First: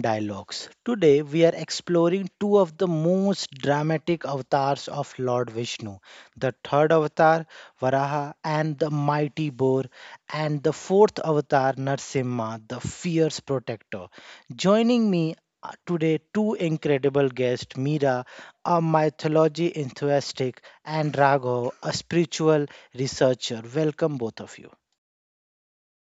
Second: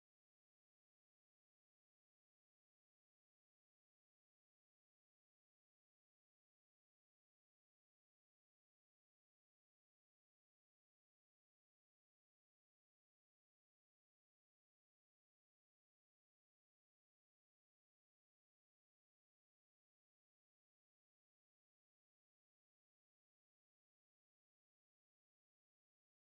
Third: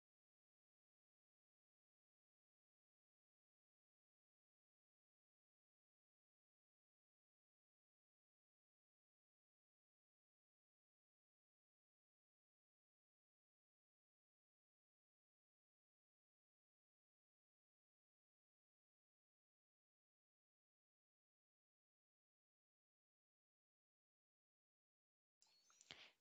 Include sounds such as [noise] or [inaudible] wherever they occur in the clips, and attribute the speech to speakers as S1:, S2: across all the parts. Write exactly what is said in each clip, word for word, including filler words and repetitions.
S1: Dialogues. Today we are exploring two of the most dramatic avatars of Lord Vishnu, the third avatar, Varaha, and the mighty boar, and the fourth avatar, Narsimha, the fierce protector. Joining me uh, today, two incredible guests: Mira, a mythology enthusiast, and Raghav, a spiritual researcher. Welcome, both of you.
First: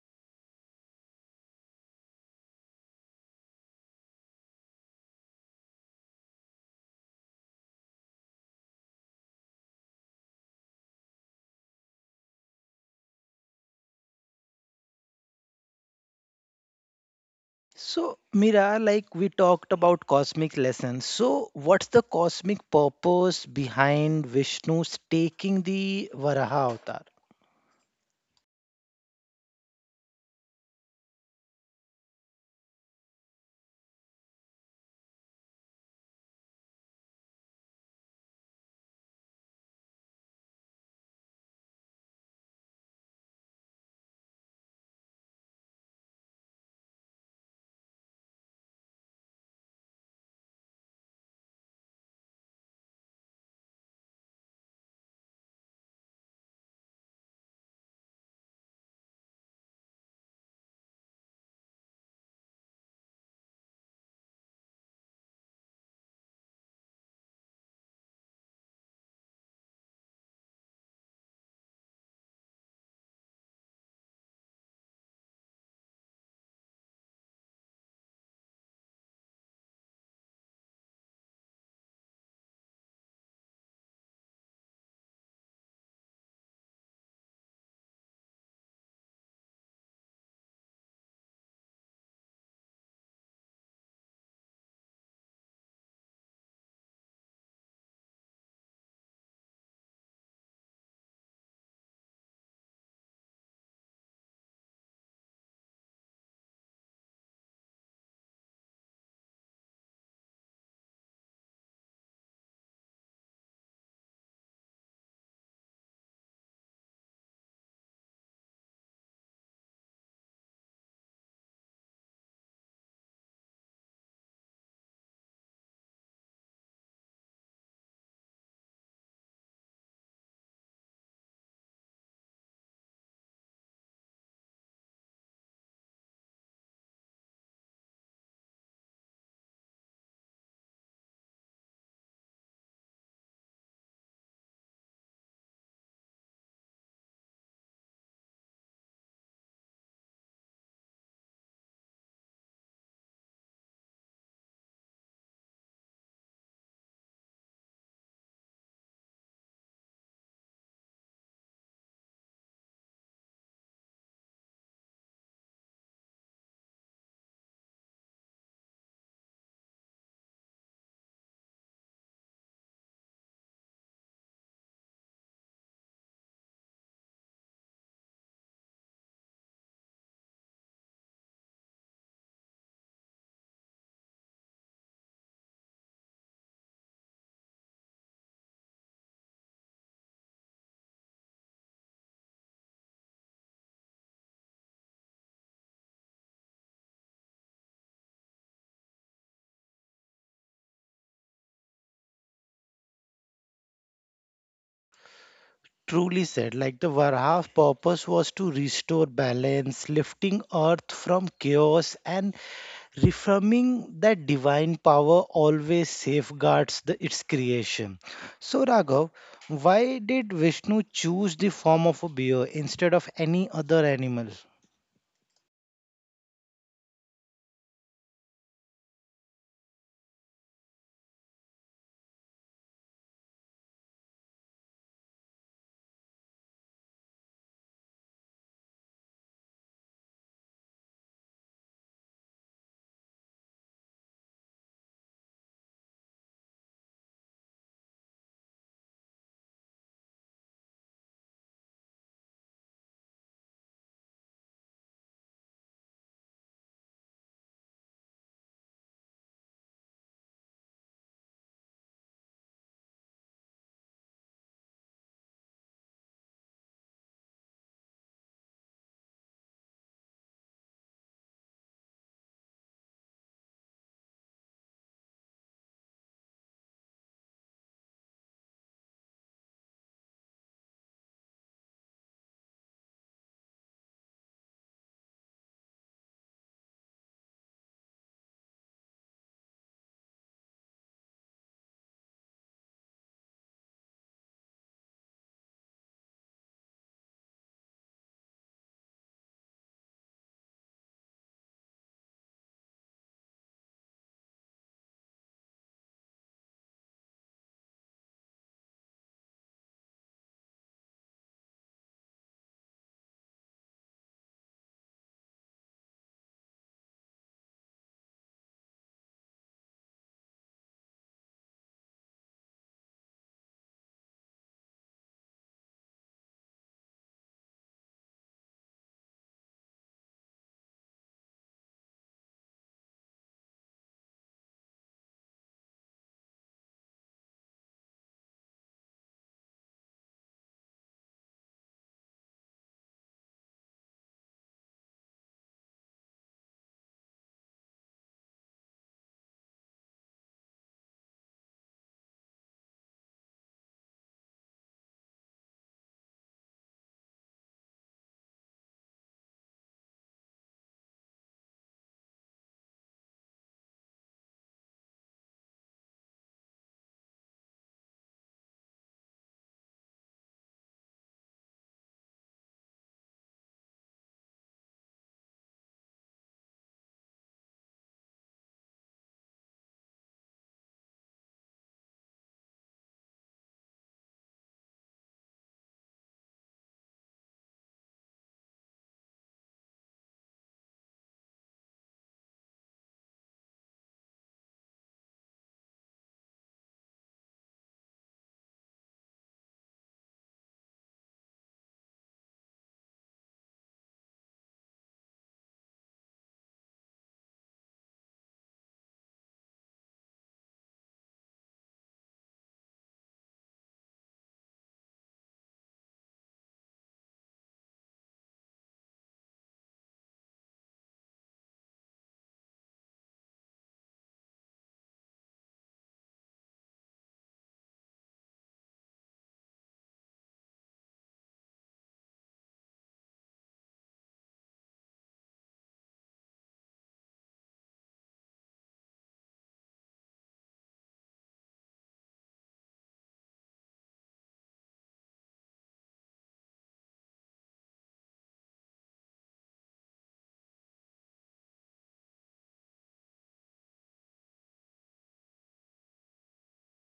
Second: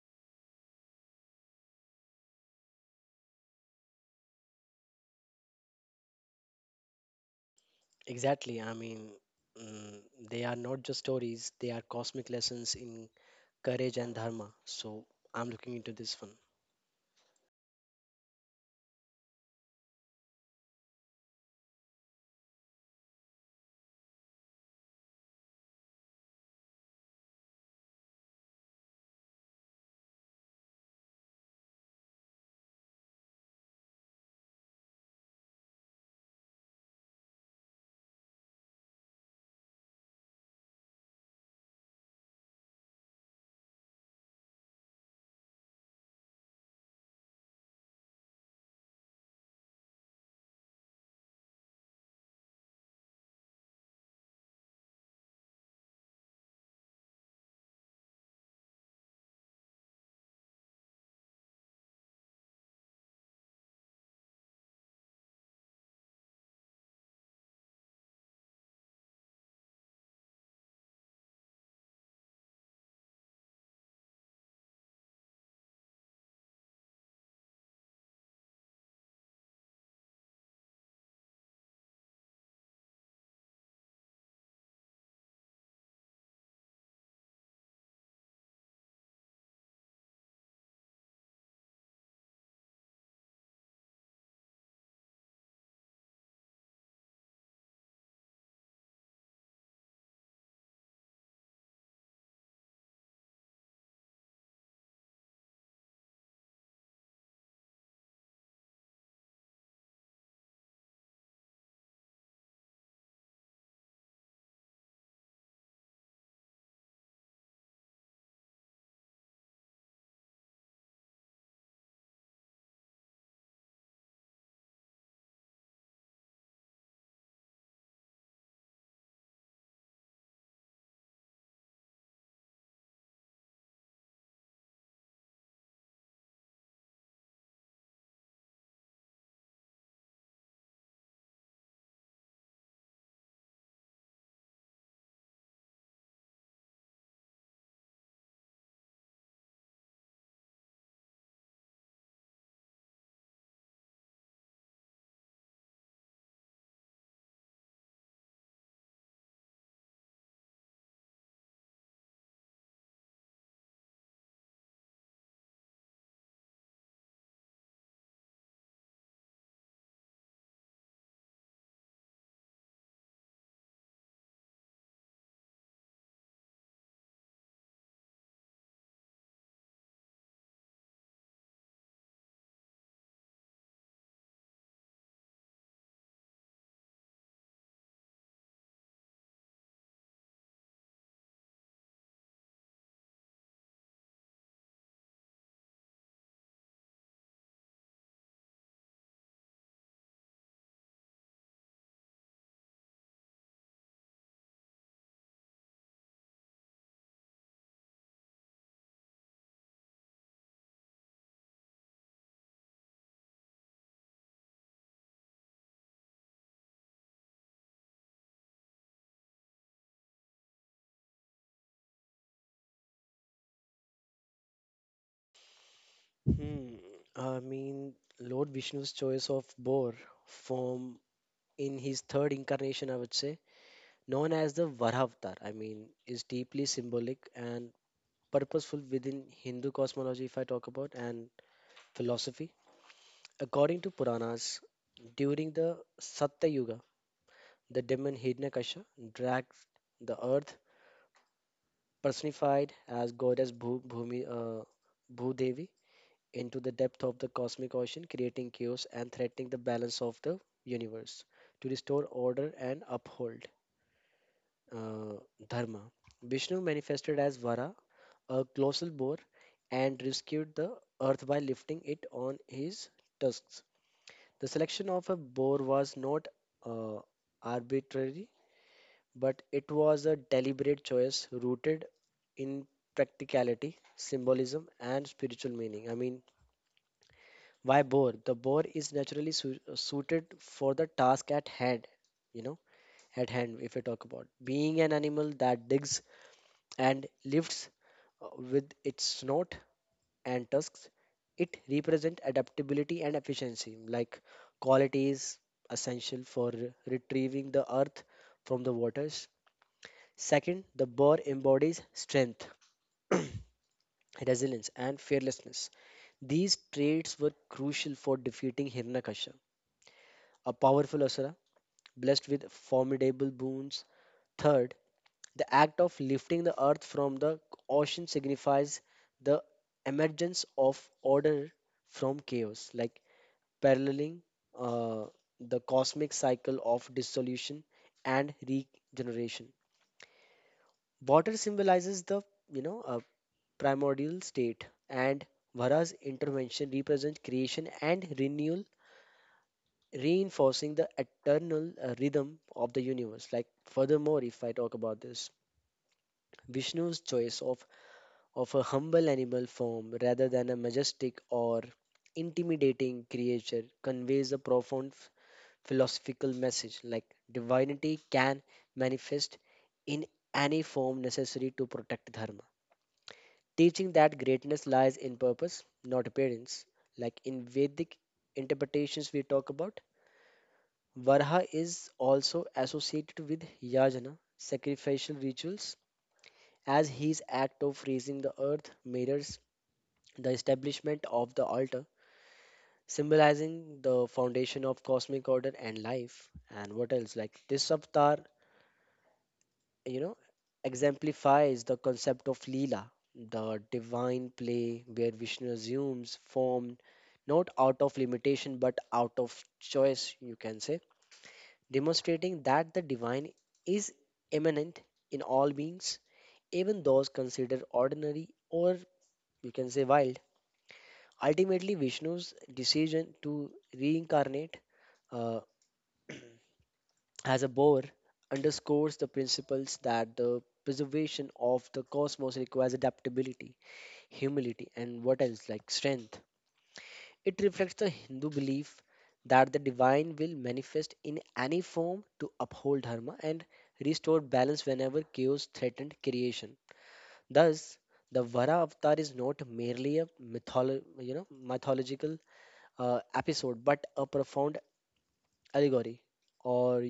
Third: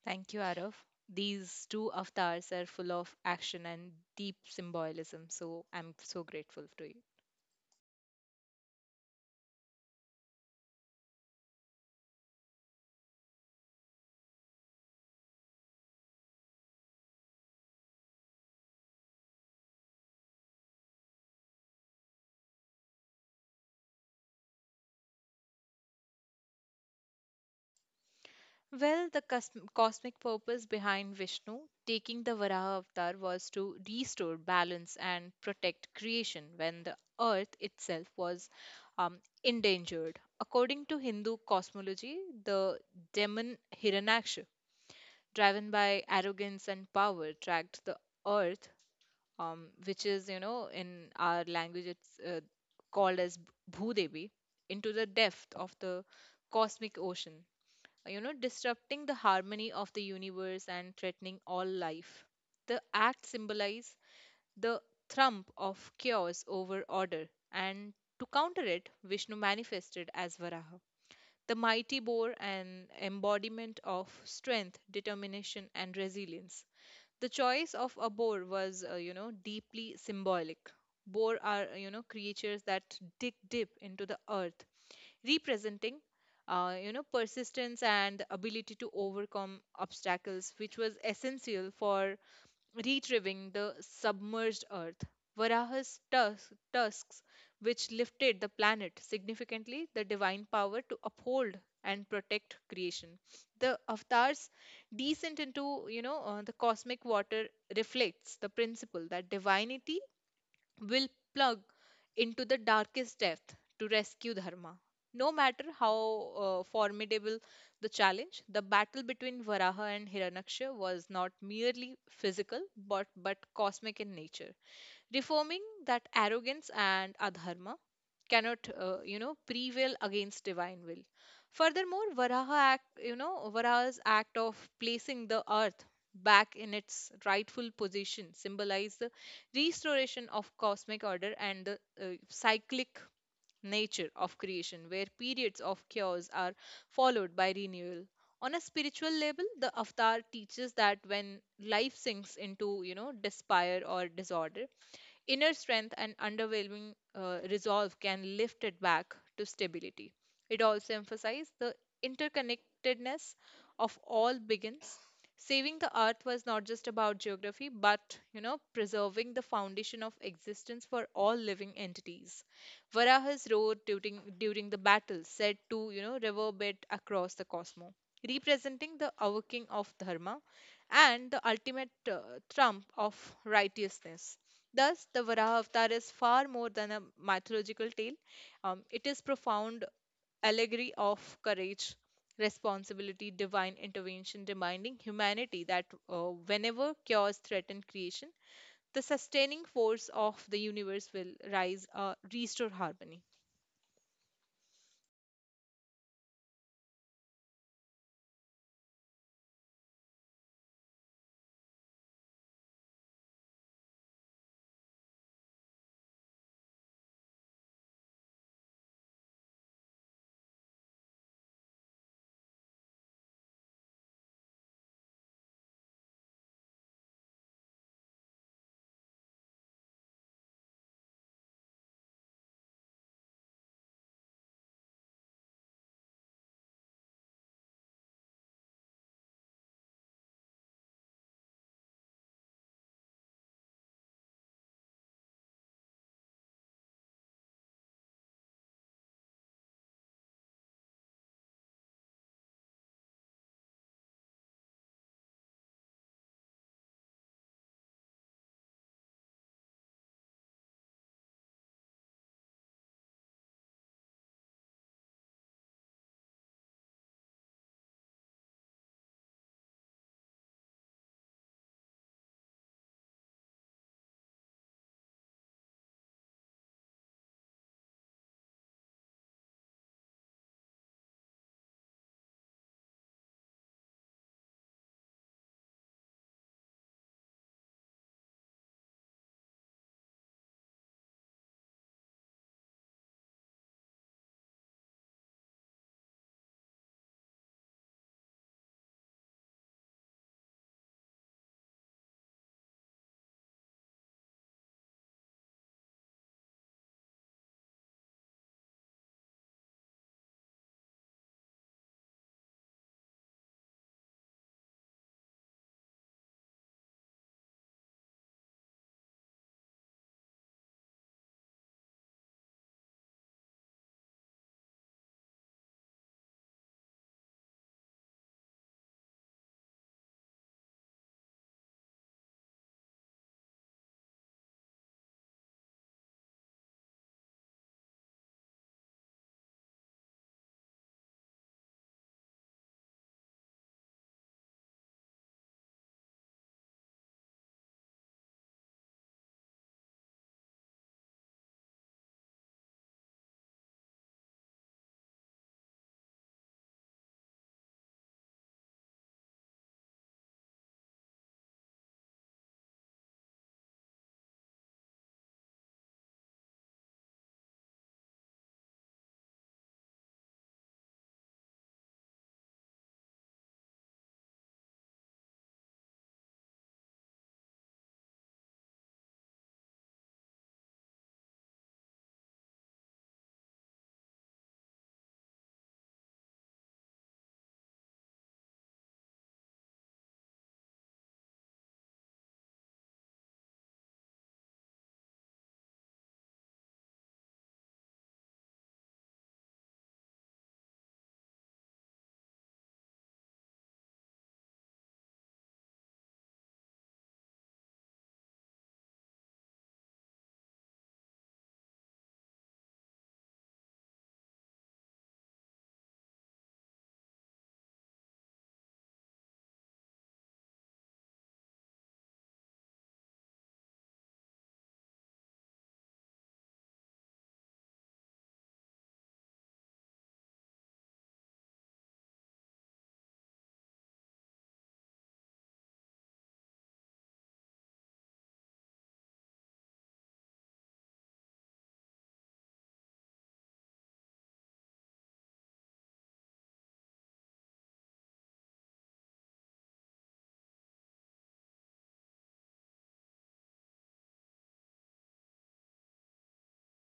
S2: Thank you, Arav. These two avatars are full of action and deep symbolism, so I'm so grateful to you.
S3: Exactly. I mean, mm, they are not just stories, they are cosmic lessons in courage and dharma. So I'm looking into this one.
S1: So, Mira, like we talked about cosmic lessons. So, what's the cosmic purpose behind Vishnu's taking the Varaha avatar?
S2: Well, the cos- cosmic purpose behind Vishnu taking the Varaha avatar was to restore balance and protect creation when the earth itself was um, endangered. According to Hindu cosmology, the demon Hiranyaksha, driven by arrogance and power, dragged the earth, um, which is you know in our language it's uh, called as B- bhudevi into the depth of the cosmic ocean, you know disrupting the harmony of the universe and threatening all life. The act symbolizes the trump of chaos over order, and to counter it, Vishnu manifested as Varaha, the mighty boar, an embodiment of strength, determination, and resilience. The choice of a boar was, uh, you know, deeply symbolic. Boar are, uh, you know, creatures that dig deep into the earth, representing, uh, you know, persistence and the ability to overcome obstacles, which was essential for retrieving the submerged Earth. Varaha's tus- tusks, which lifted the planet significantly, the divine power to uphold and protect creation. The avatar's descent into, you know, uh, the cosmic water reflects the principle that divinity will plug into the darkest depth to rescue Dharma. No matter how uh, formidable the challenge, the battle between Varaha and Hiranyaksha was not merely physical but, but cosmic in nature, reforming that arrogance and adharma cannot uh, you know prevail against divine will. Furthermore, varaha act you know varaha's act of placing the earth back in its rightful position symbolize the restoration of cosmic order and the uh, cyclic nature of creation, where periods of chaos are followed by renewal. On a spiritual level, the avatar teaches that when life sinks into, you know despair or disorder, inner strength and underwhelming uh, resolve can lift it back to stability. It also emphasized the interconnectedness of all beings. Saving the earth was not just about geography, but, you know, preserving the foundation of existence for all living entities. Varaha's road during during the battle said to, you know reverberate across the cosmos, representing the awakening of dharma and the ultimate uh, trump of righteousness. Thus, the Varaha Avatar is far more than a mythological tale. Um, it is profound allegory of courage, responsibility, divine intervention, reminding humanity that uh, whenever chaos threatens creation, the sustaining force of the universe will rise, uh, restore harmony.
S1: Truly said, like the Varaha's purpose was to restore balance, lifting earth from chaos, and reaffirming that divine power always safeguards the, its creation. So, Raghav, why did Vishnu choose the form of a bear instead of any other animal?
S3: Hmm. I mean, Lord Vishnu's choice of boar form in his third incarnation, I would say, known as the Varavatar, I mean, is deeply symbolic and purposeful within Hindu cosmology, if I talk about, and philosophy. According to Puranas, during the Satya Yuga, the demon Hiranyakasha dragged the earth, personified as goddess Bhu, Bhumi, uh, Bhudevi, into the depth of the cosmic ocean, creating chaos and threatening the balance of the universe. To restore order and uphold uh, dharma, Vishnu manifested as Vara, a colossal boar, and rescued the earth by lifting it on his tusks. The selection of a boar was not uh, arbitrary, but it was a deliberate choice rooted in practicality, symbolism, and spiritual meaning. I mean, why boar? The boar is naturally su- suited for the task at hand, you know, at hand, if we talk about, being an animal that digs and lifts uh, with its snout and tusks. It represents adaptability and efficiency, like qualities essential for retrieving the earth from the waters. Second, the boar embodies strength, resilience, and fearlessness. These traits were crucial for defeating Hiranyakashipu, a powerful asura blessed with formidable boons. Third, the act of lifting the earth from the ocean signifies the emergence of order from chaos, like paralleling uh, the cosmic cycle of dissolution and regeneration. Water symbolizes the you know uh, primordial state, and Vara's intervention represents creation and renewal, reinforcing the eternal uh, rhythm of the universe. Like, furthermore, if I talk about this, Vishnu's choice of, of a humble animal form rather than a majestic or intimidating creature conveys a profound f- philosophical message, like divinity can manifest in any form necessary to protect dharma, teaching that greatness lies in purpose, not appearance. Like, in Vedic interpretations, we talk about Varha is also associated with yajna, sacrificial rituals, as his act of raising the earth mirrors the establishment of the altar, symbolizing the foundation of cosmic order and life. And what else? Like, this avatar, you know, exemplifies the concept of Leela, the divine play where Vishnu assumes form not out of limitation but out of choice, you can say, demonstrating that the divine is immanent in all beings, even those considered ordinary or, you can say, wild. Ultimately, Vishnu's decision to reincarnate. Uh, [clears throat] as a Bohr underscores the principles that the preservation of the cosmos requires adaptability, humility, and what else, like strength. It reflects the Hindu belief that the divine will manifest in any form to uphold dharma and restore balance whenever chaos threatened creation. Thus, the Vara avatar is not merely a mytholo- you know mythological uh, episode but a profound allegory or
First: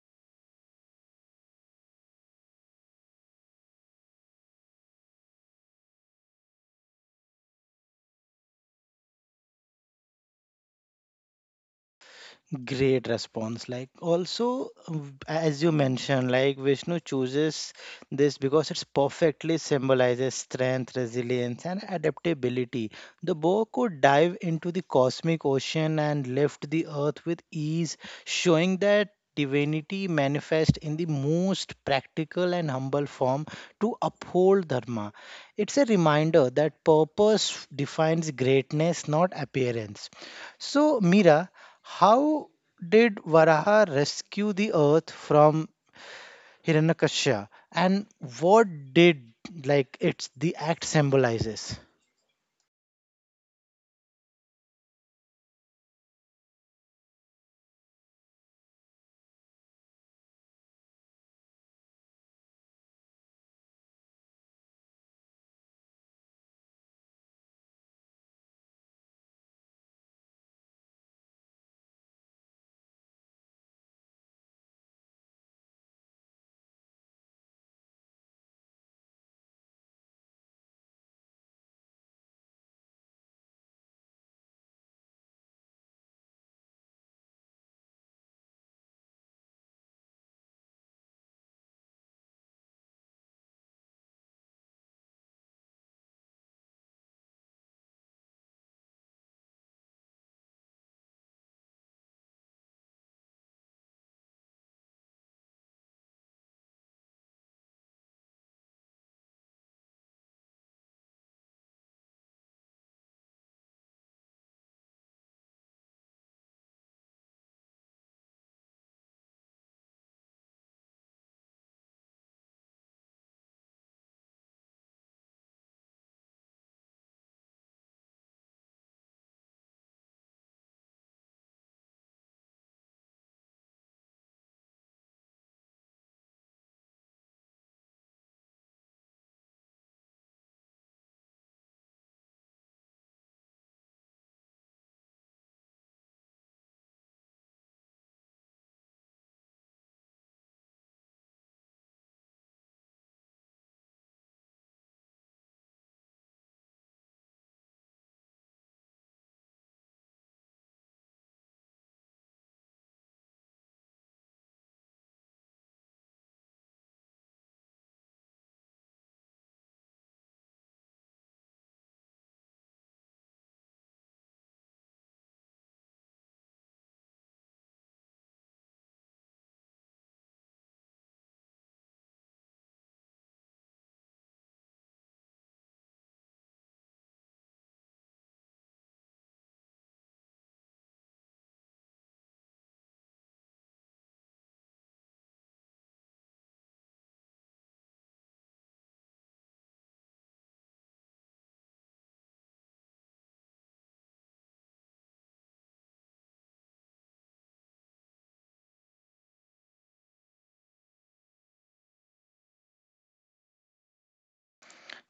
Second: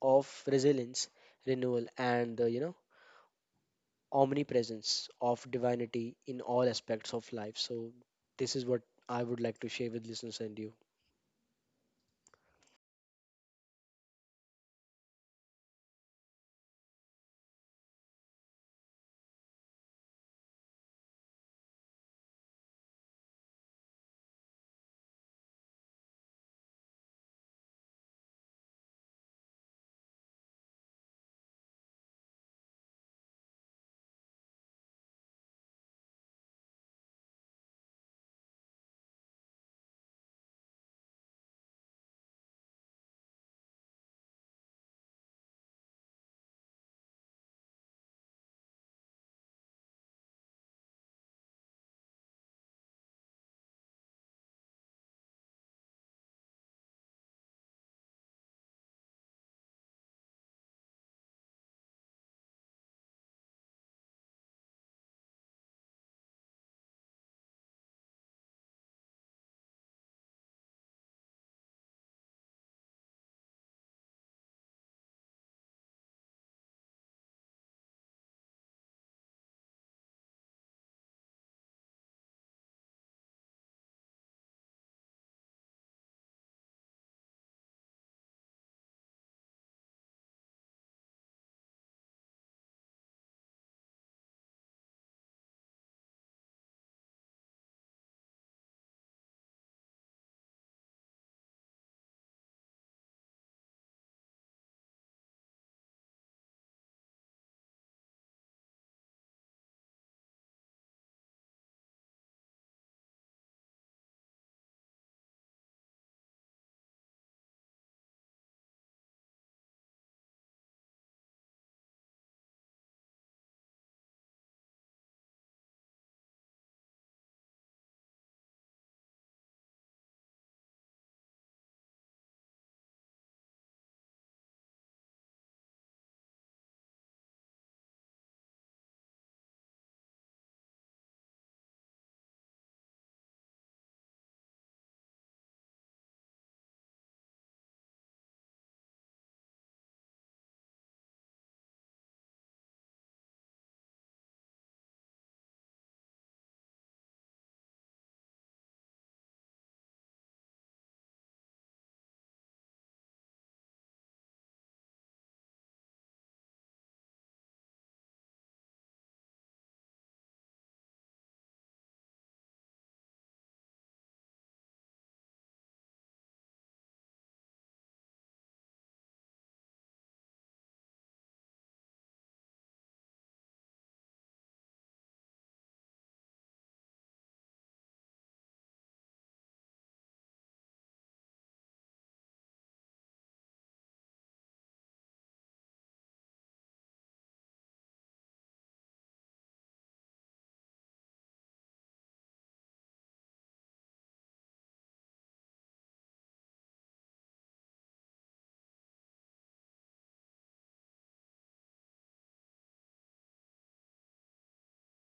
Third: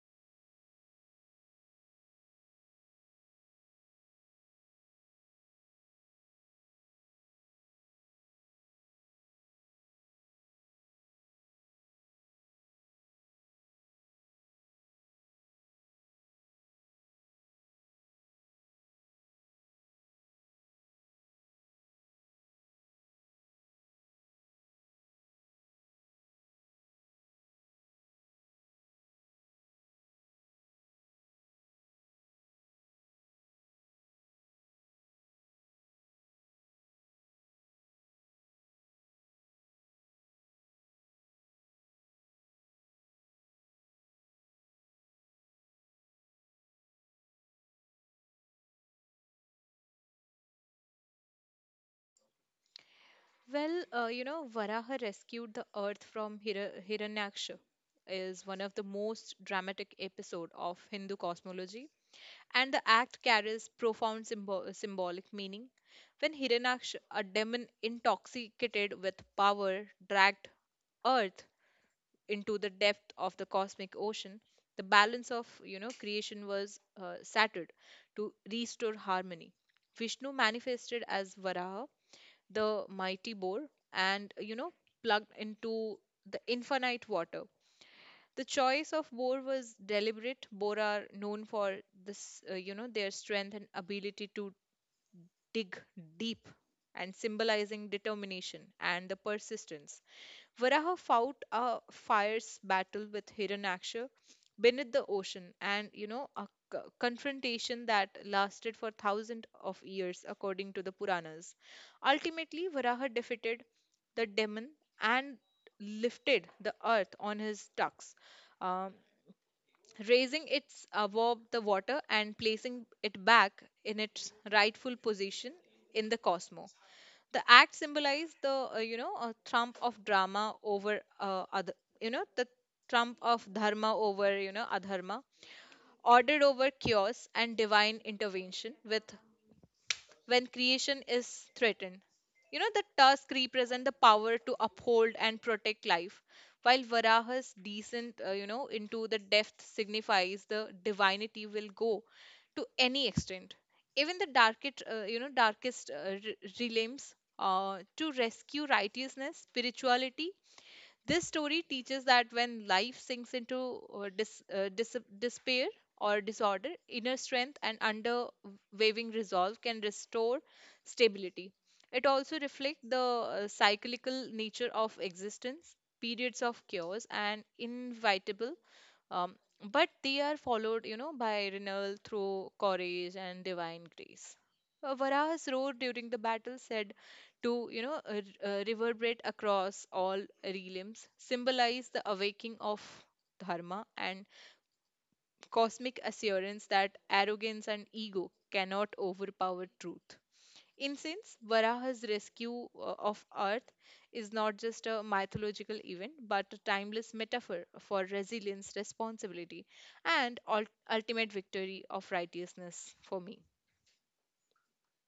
S3: of resilience, renewal, and the you know omnipresence of divinity in all aspects of life. So this is what I would like to share with listeners and you.
S1: Great response. Like also, um, as you mentioned, like Vishnu chooses this because it's perfectly symbolizes strength, resilience, and adaptability. The bow could dive into the cosmic ocean and lift the earth with ease, showing that divinity manifests in the most practical and humble form to uphold dharma. It's a reminder that purpose defines greatness, not appearance. So, Mira, how did Varaha rescue the earth from Hiranyakasha, and what did like it's the act symbolizes?
S2: Well, uh, you know, Varaha rescued the earth from Hira- Hiranyaksha is one of the most dramatic episode of Hindu cosmology, and the act carries profound symbol- symbolic meaning. When Hiranyaksh, a demon intoxicated with power, dragged Earth into the depth of the cosmic ocean, the balance of you know creation was uh, shattered. To restore harmony, Vishnu manifested as Varaha, the mighty boar, and, you know plugged into the infinite water. The choice of Boer was deliberate. Boer are known for this, uh, you know, their strength and ability to dig deep, and symbolizing determination and the persistence. Varaha fought a fierce battle with Hiranyaksha beneath the ocean and, you know, a c- confrontation that lasted for thousands of years according to the Puranas. Ultimately, Varaha defeated the demon and lifted the earth on his tucks. Um, Raising it above the water and placing it back in its rightful position in the cosmos. The act symbolized the uh, you know a trump of drama over uh, other you know the trump of dharma over you know adharma, ordered over chaos, and divine intervention with when creation is threatened. You know, the tusk represent the power to uphold and protect life, while Varaha's descent, uh, you know, into the depth signifies the divinity will go to any extent, even the darkest, uh, you know, darkest uh, re- realms, uh, to rescue righteousness, spirituality. This story teaches that when life sinks into, uh, dis, uh, dis, despair or disorder, inner strength and underwaving resolve can restore stability. It also reflects the uh, cyclical nature of existence, periods of chaos and inevitable, um, but they are followed, you know, by renewal through courage and divine grace. Uh, Varaha's road during the battle said to, you know, uh, r- uh, reverberate across all realms, symbolize the awakening of dharma and cosmic assurance that arrogance and ego cannot overpower truth. In sense, Varaha's rescue uh, of Earth is not just a mythological event, but a timeless metaphor for resilience, responsibility, and ul- ultimate victory of righteousness for me.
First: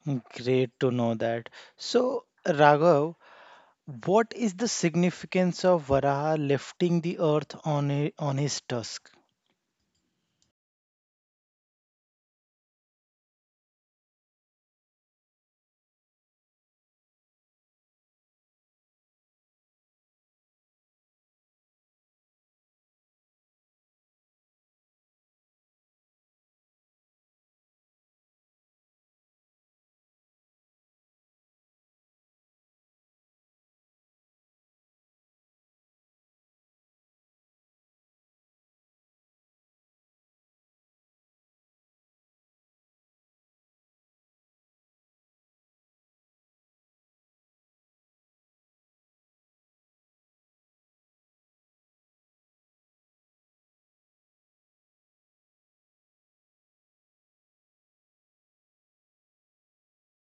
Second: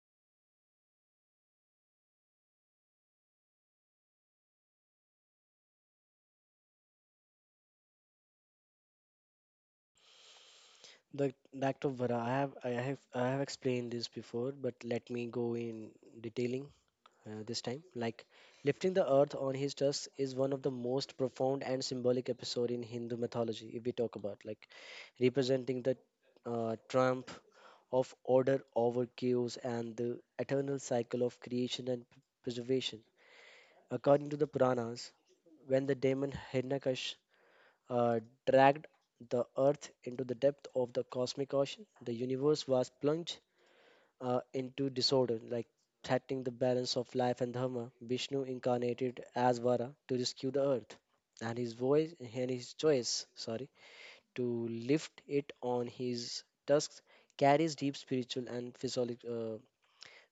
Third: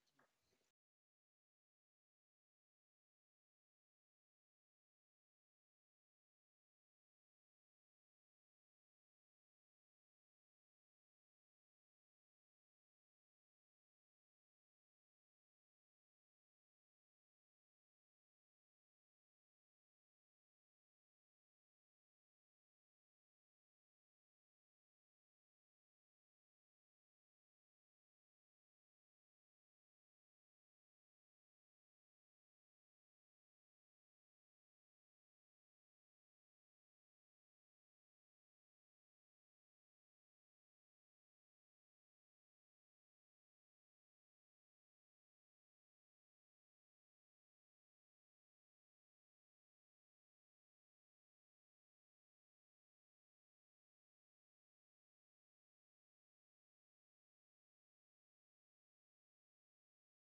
S1: Hmm, great to know that. So, Raghav, what is the significance of Varaha lifting the earth on a, on his tusk?
S3: The doctor Vara, I have I have I have explained this before, but let me go in detailing uh, this time. Like, lifting the earth on his tusks is one of the most profound and symbolic episode in Hindu mythology. If we talk about, like representing the uh, trump of order over chaos and the eternal cycle of creation and preservation. According to the Puranas, when the demon Hiranyakash uh, dragged the earth into the depth of the cosmic ocean, the universe was plunged uh, into disorder, like threatening the balance of life and dharma. Vishnu incarnated as Vara to rescue the earth, and his voice and his choice, sorry, to lift it on his tusks carries deep spiritual and physiologic, uh,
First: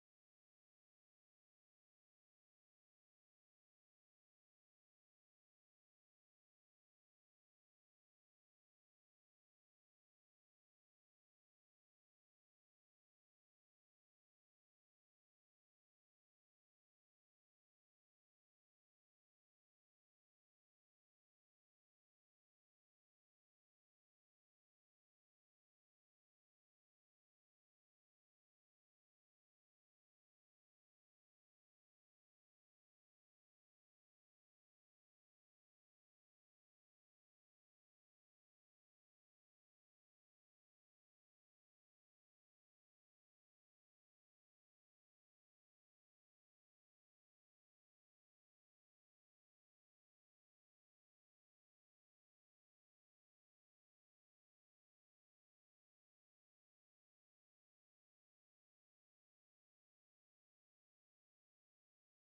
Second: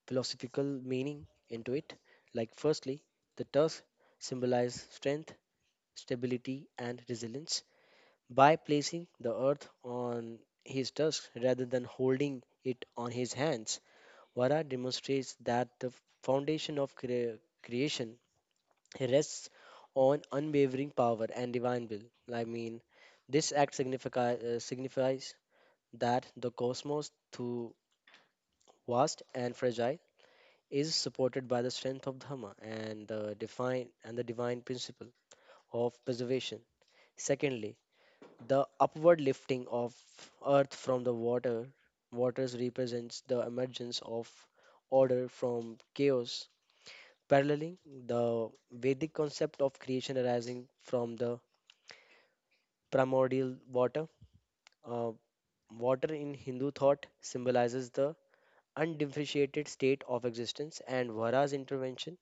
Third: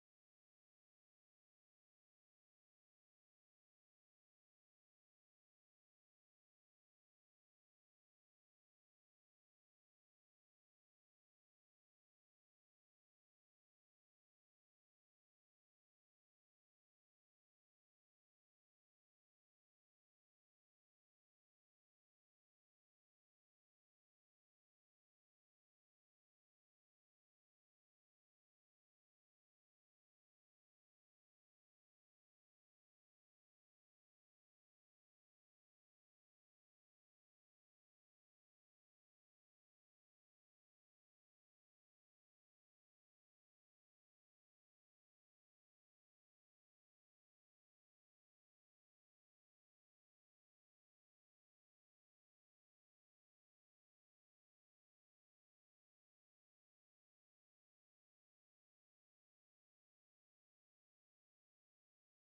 S3: philosophical meaning into it. Like, firstly, the tusks symbolize strength, stability, and resilience. By placing the earth on his tusks rather than holding it on his hands, Vara demonstrates that the foundation of crea- creation rests on unwavering power and divine will. I mean, this act significa- uh, signifies that the cosmos, though vast and fragile, is supported by the strength of Dhamma and the divine and the divine principle of preservation. Secondly, the upward lifting of earth from the water waters represents the emergence of order from chaos, paralleling the Vedic concept of creation arising from the primordial water. Uh, Water in Hindu thought symbolizes the undifferentiated state of existence, and Vara's intervention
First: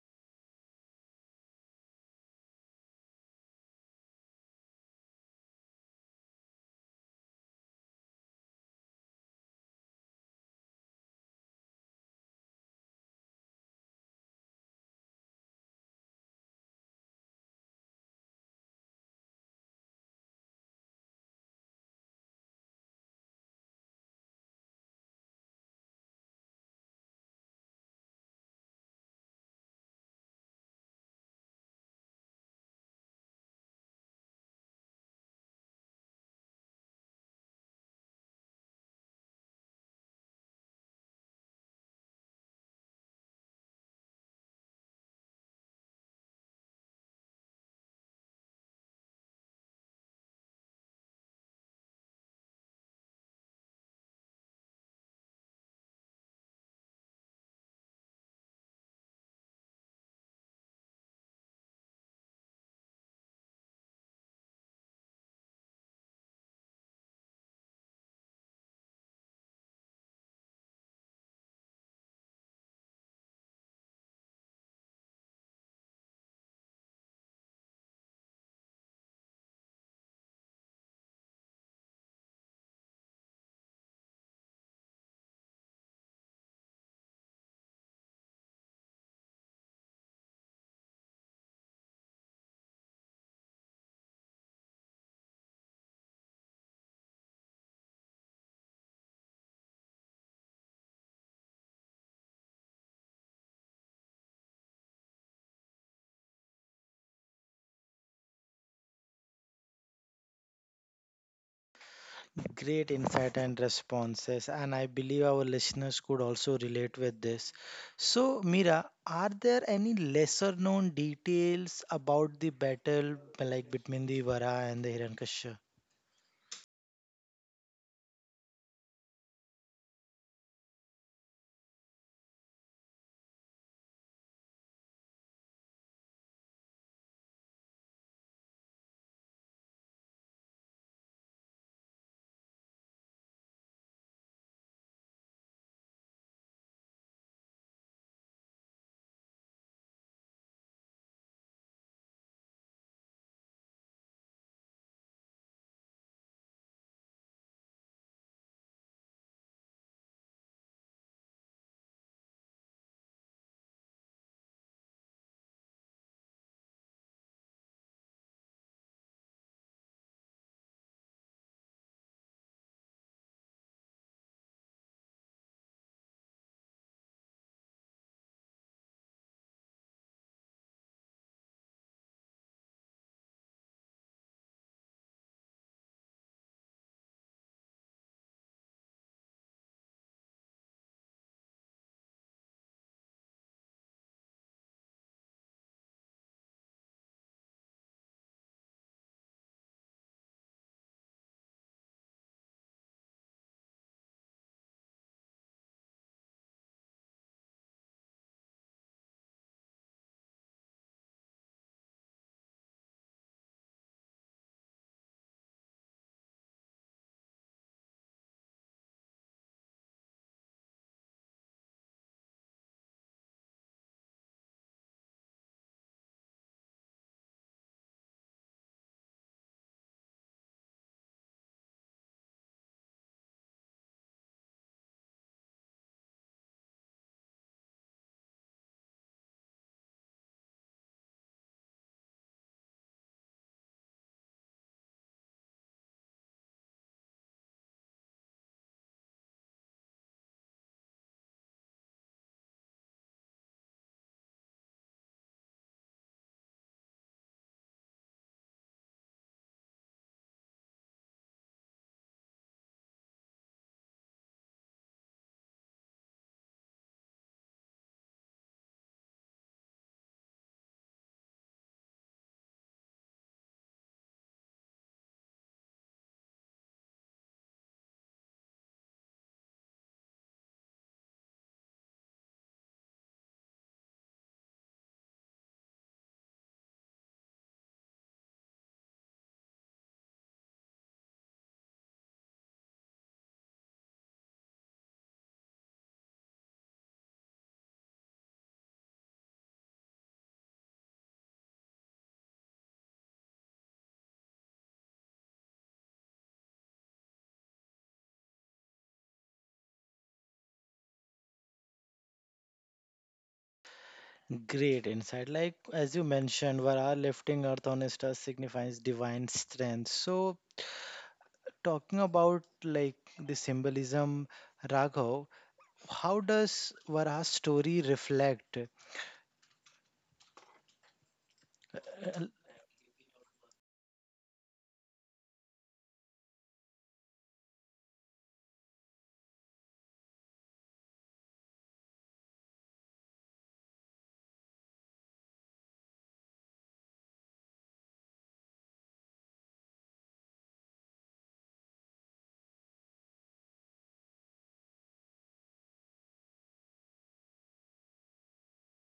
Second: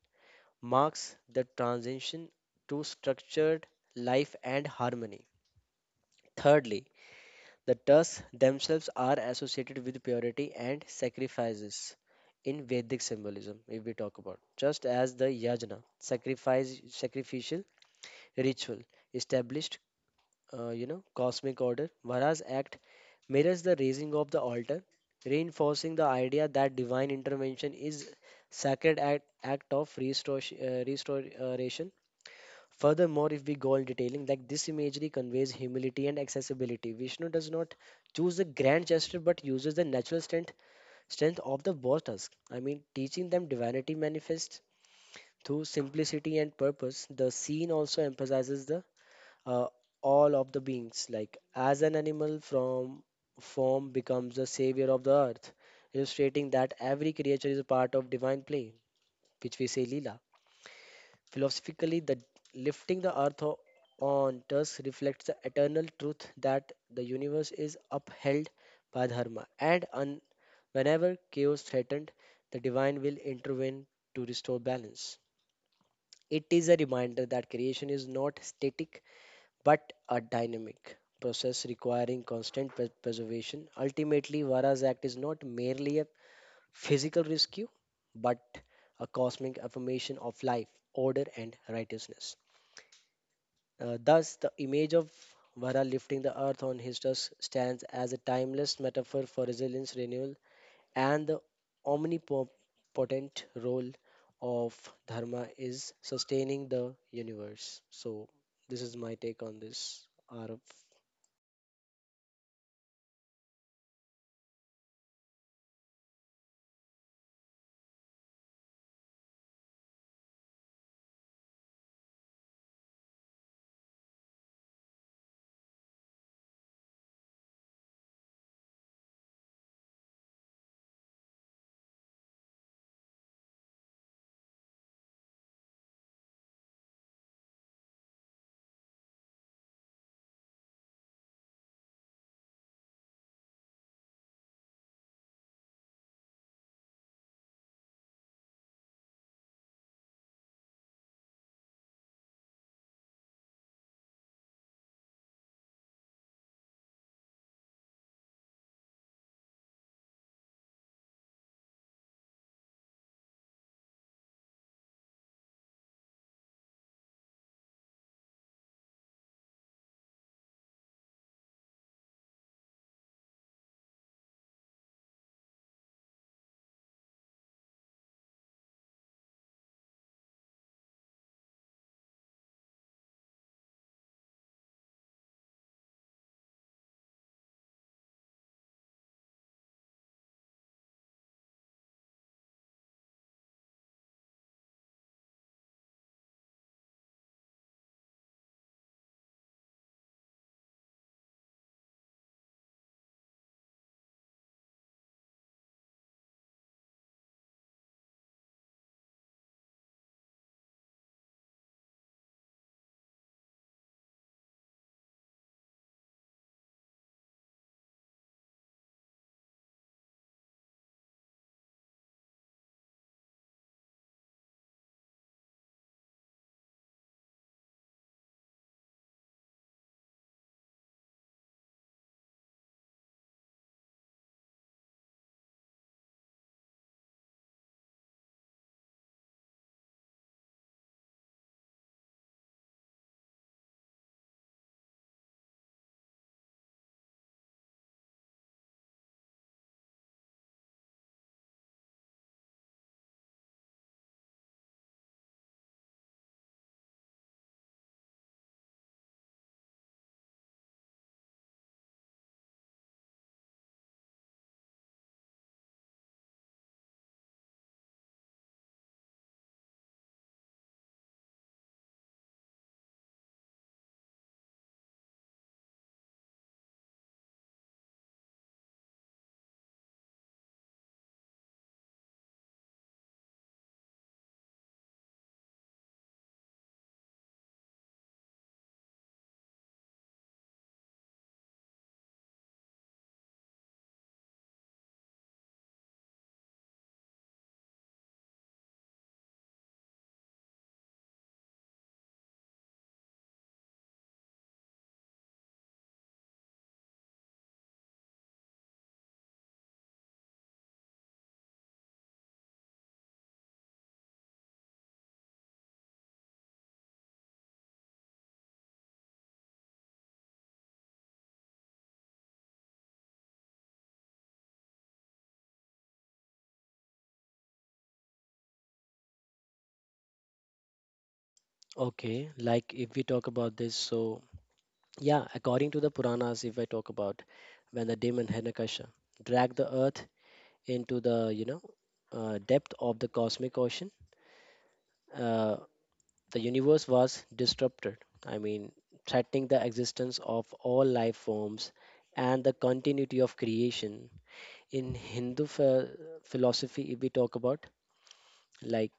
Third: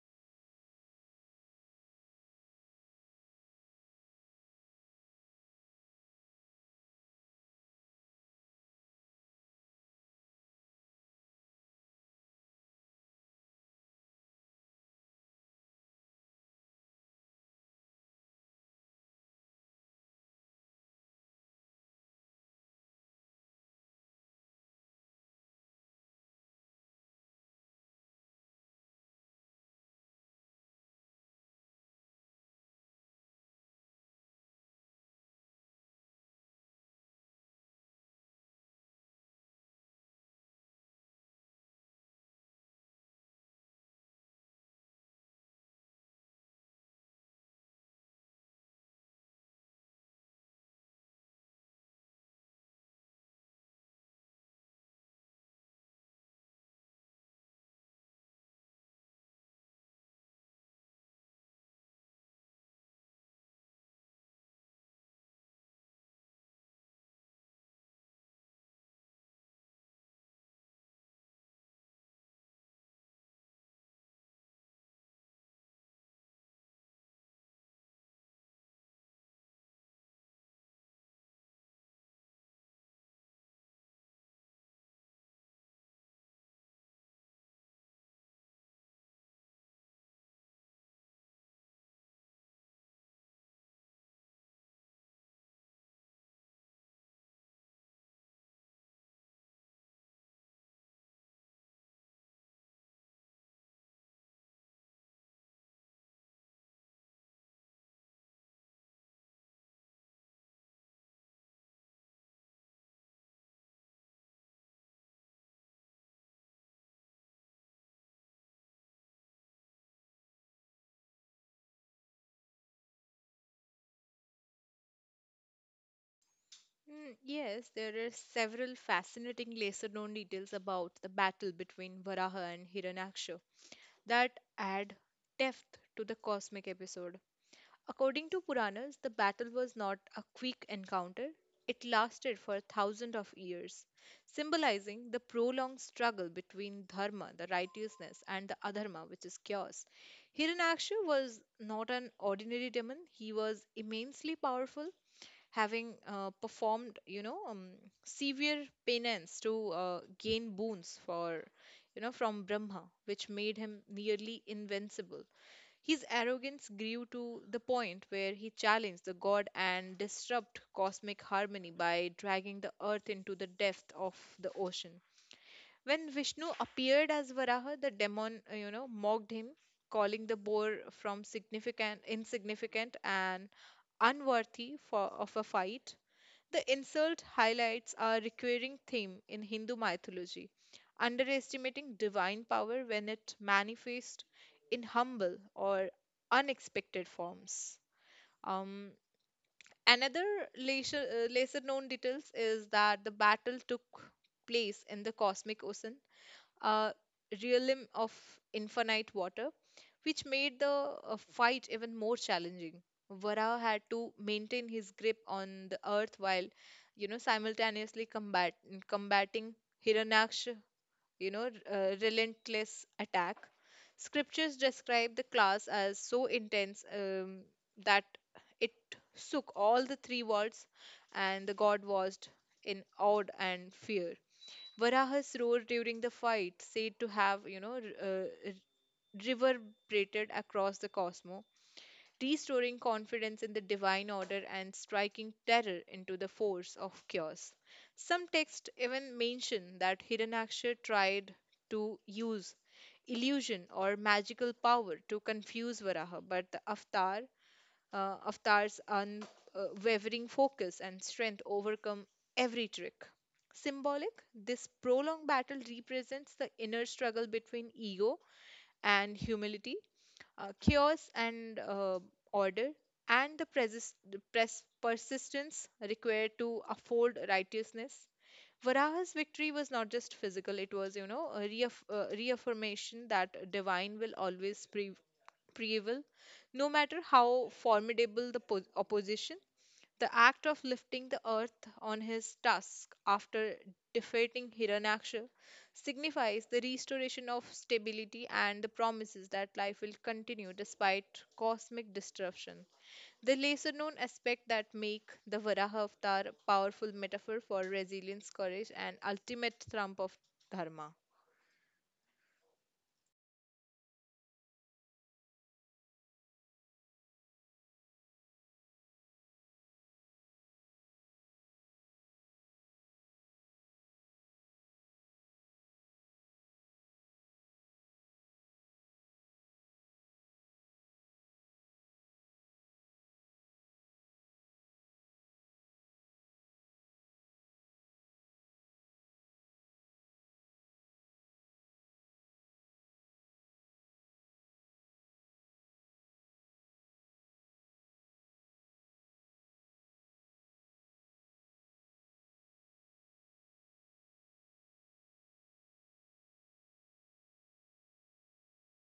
S3: marks the transition to structured life and harmony. Thirdly, the tusks themselves are associated with purity and sacrifices in Vedic symbolism, if we talk about, just as the yajna, sacrifice, sacrificial ritual established, uh, you know cosmic order. Vara's act mirrors the raising of the altar, reinforcing the idea that divine intervention is sacred act, act of restor- uh, restoration. Furthermore, if we go on detailing, like this imagery conveys humility and accessibility. Vishnu does not choose the grand gesture but uses the natural strength strength of the war tusk. I mean, teaching them divinity manifests through simplicity and purpose. The scene also emphasizes the uh, all of the beings. Like, as an animal from form becomes the savior of the earth, illustrating that every creature is a part of divine play, which we say lila. Philosophically, the lifting the earth o- on thus reflects the eternal truth that the universe is upheld by dharma, and un- whenever chaos threatened, the divine will intervene to restore balance. It is a reminder that creation is not static but a dynamic process requiring constant pre- preservation. Ultimately, Vara's Act is not merely a physical rescue, but a cosmic affirmation of life, order, and righteousness. Uh, thus, the image of Vara lifting the earth on his tusk stands as a timeless metaphor for resilience, renewal, and the omnipotent role of Dharma is sustaining the universe. So, this is my take on this, Arav.
S1: Great insight and responses, and I believe our listeners could also relate with this. So, Mira, are there any lesser known details about the battle like between the Vara and the Hiranyakashipu?
S2: Mm, yes, there are several fascinating lesser known details about the battle between Varaha and Hiranyaksha that add depth to the cosmic episode. According to Puranas, the battle was not a quick encounter. It lasted for thousands of years, symbolizing the prolonged struggle between dharma, the righteousness, and the adharma, which is chaos. Hiranyaksha was not an ordinary demon. He was immensely powerful, having uh, performed, you know, um, severe penance to uh, gain boons for, you know, from Brahma, which made him nearly invincible. His arrogance grew to the point where he challenged the god and disrupted cosmic harmony by dragging the earth into the depth of the ocean. When Vishnu appeared as Varaha, the demon, uh, you know, mocked him, calling the boar from significant, insignificant, and unworthy for, of a fight. The insult highlights a recurring theme in Hindu mythology underestimating divine power when it manifests in humble or unexpected forms. Um, another lesser, uh, lesser known details is that the battle took place in the cosmic ocean, a realm of infinite water, which made the uh, fight even more challenging. Vara had to maintain his grip on the earth while, you know, simultaneously combat combating Hiranyaksha, you know, uh, relentless attack. Scriptures describe the clash as so intense um, that it shook all the three worlds, and the god was in awe and fear. Varaha's roar during the fight, said to have, you know, r- uh, reverberated across the cosmos, restoring confidence in the divine order and striking terror into the force of chaos. Some texts even mention that Hiranyaksha tried to use illusion or magical power to confuse Varaha, but the avatar, uh, avatar's unwavering focus and strength overcome every trick. Symbolic, this prolonged battle represents the inner struggle between ego and humility, uh, chaos and uh, order, and the, presis- the pres- persistence required to afford righteousness. Varaha's victory was not just physical, it was, you know, a reaff- uh, reaffirmation that divine will always pre- prevail, no matter how formidable the po- opposition. The act of lifting the earth on his tusk after defeating Hiranyaksha signifies the restoration of stability and the promises that life will continue despite cosmic disruption. The lesser known aspect that make the Varaha avatar a powerful metaphor for resilience, courage, and ultimate trump of dharma.
S1: Great insight. Like as you mentioned, Vara lifting earth on his star signifies divine strength. So, talking about like the symbolism, Raghav, how does Vara's story reflect?
S3: Okay, like if we talk about this, so yeah, according to the Puranas, if I talk about, when the demon Hiranyakasha dragged the earth into the you know uh, depth of the cosmic ocean, uh, the universe was disrupted. I mean, threatening the existence of all life forms and the continuity of creation. In Hindu ph- philosophy, if we talk about, like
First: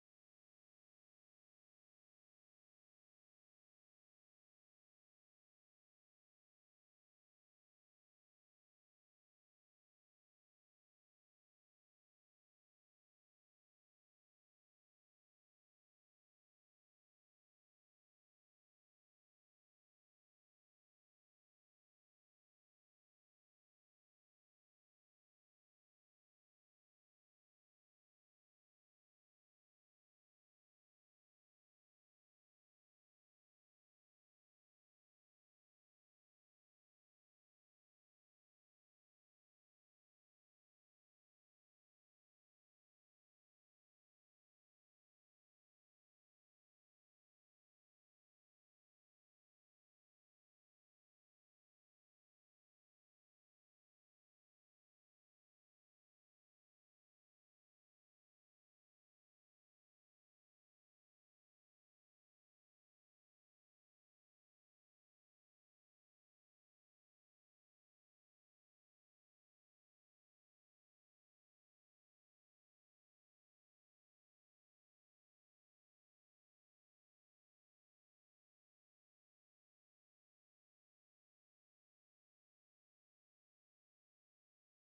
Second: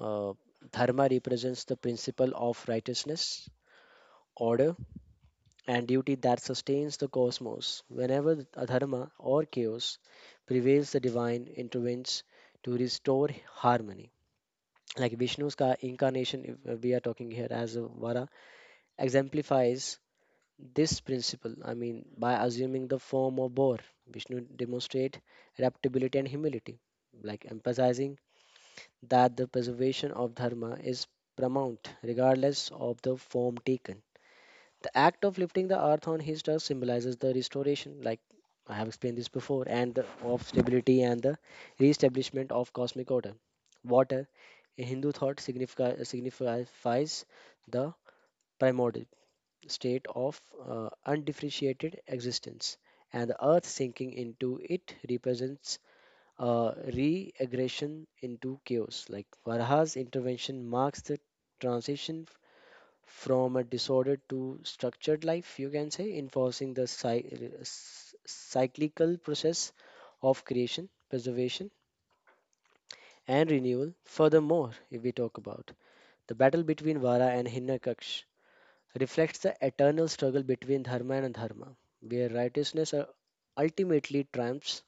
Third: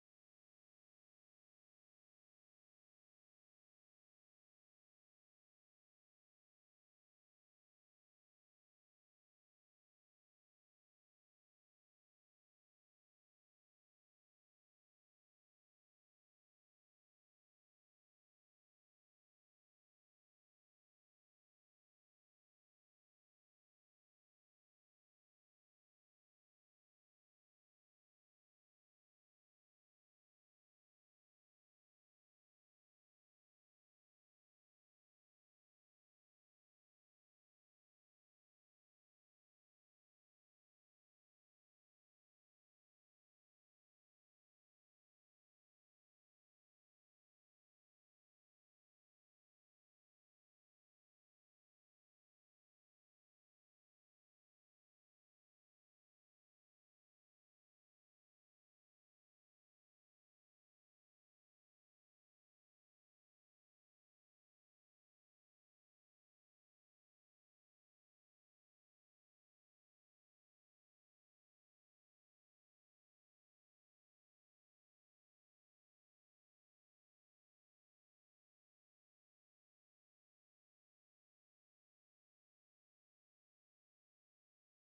S3: uh, dharma represents the principle of righteousness, order, and duty that sustains the cosmos. Whenever adharma or chaos prevails, the divine intervenes to restore harmony. Like, Vishnu's ka- incarnation, if uh, we are talking here as a Vara, exemplifies this principle. I mean, by assuming the form of boar, Vishnu demonstrate adaptability and humility, like emphasizing that the preservation of dharma is paramount regardless of the form taken. The act of lifting the earth on his trust symbolizes the restoration, like I have explained this before, and the, of stability and the re-establishment of cosmic order. Water, in Hindu thought, signifi- signifies the primordial state of uh, undifferentiated existence, and the earth sinking into it represents a re-aggression into chaos. Like, Varaha's intervention marks the transition from a disordered to structured life, you can say, enforcing the cy- s- cyclical process of creation, preservation, and renewal. Furthermore, if we talk about the battle between Vara and Hinakaksh reflects the eternal struggle between dharma and adharma, where righteousness uh, ultimately triumphs.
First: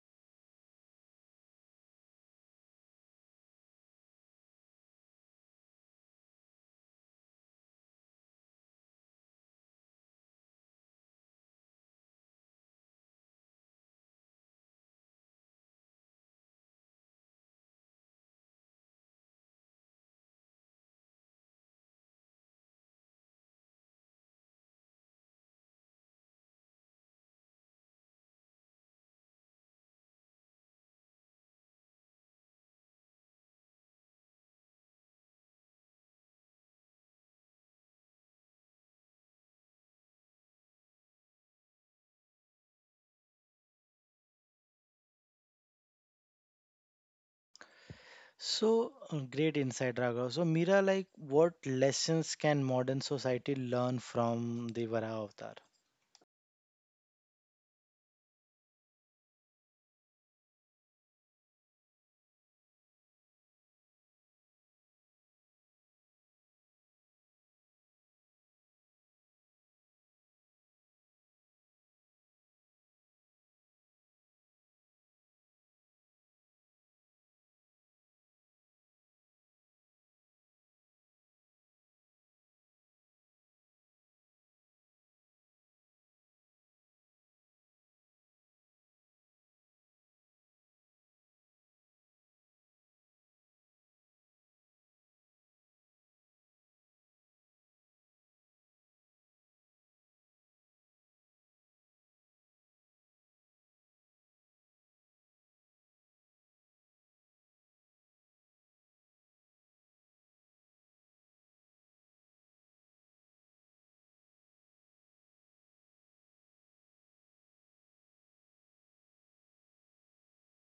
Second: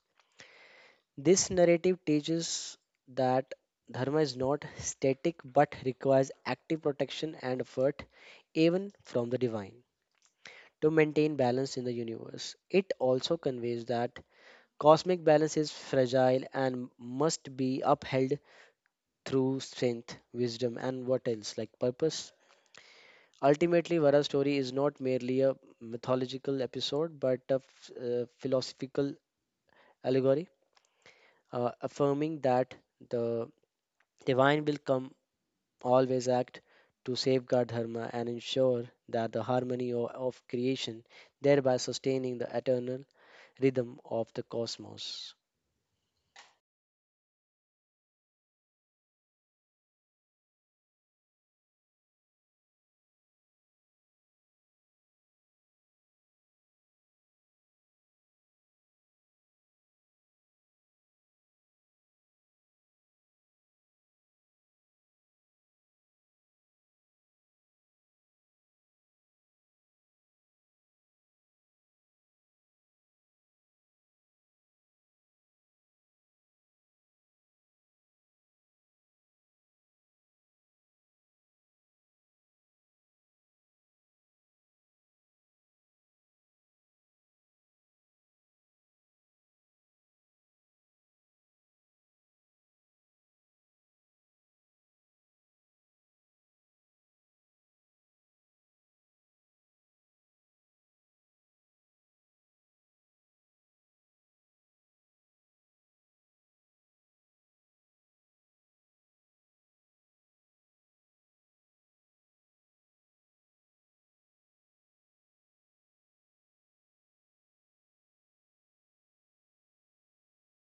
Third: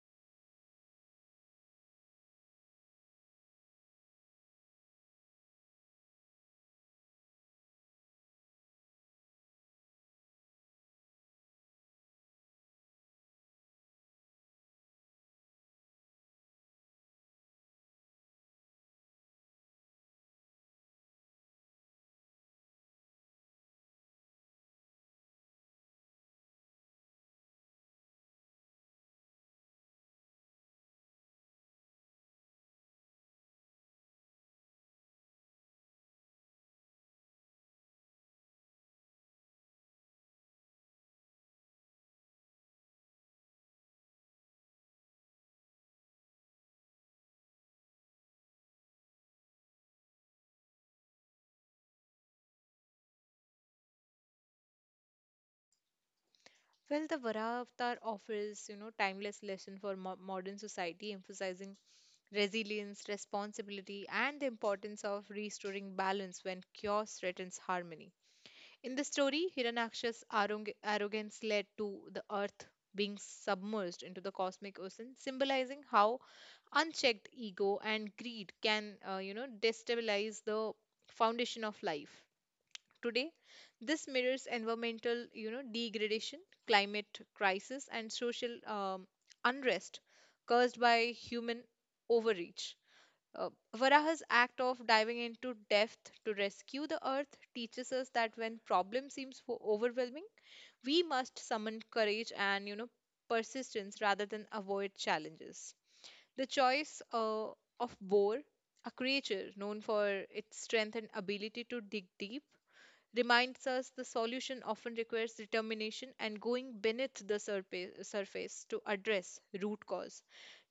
S3: This narrative teaches that dharma is not static but requires active protection and effort even from the divine to maintain balance in the universe. It also conveys that cosmic balance is fragile and must be upheld through strength, wisdom, and what else, like purpose. Ultimately, Vara's story is not merely a mythological episode but a f- uh, philosophical allegory, uh, affirming that the divine will come always act to safeguard dharma and ensure that the harmony o- of creation, thereby sustaining the eternal rhythm of the cosmos.
S1: So uh, great insight, Raghav. So, Mira, like, what lessons can modern society learn from the Varaha Avatar?
S2: Well, the Varavatar offers, you know, timeless lesson for mo- modern society, emphasizing resilience, responsibility, and the importance of restoring balance when chaos threatens harmony. In the story, Hiranaksha's arrog- arrogance led to the earth being submerged into the cosmic ocean, symbolizing how unchecked ego and greed can, uh, you know, destabilize the foundation of life. Today, this mirrors environmental, you know, degradation, climate crisis, and social um, unrest caused by human overreach. Uh, Varaha's act of diving into depth to rescue the earth teaches us that when problem seems o- overwhelming, we must summon courage and you know persistence rather than avoid challenges. The choice uh, of Bohr, a creature known for its strength and ability to dig deep, reminds us the solution often requires determination and going beneath the surpa- surface to address root cause,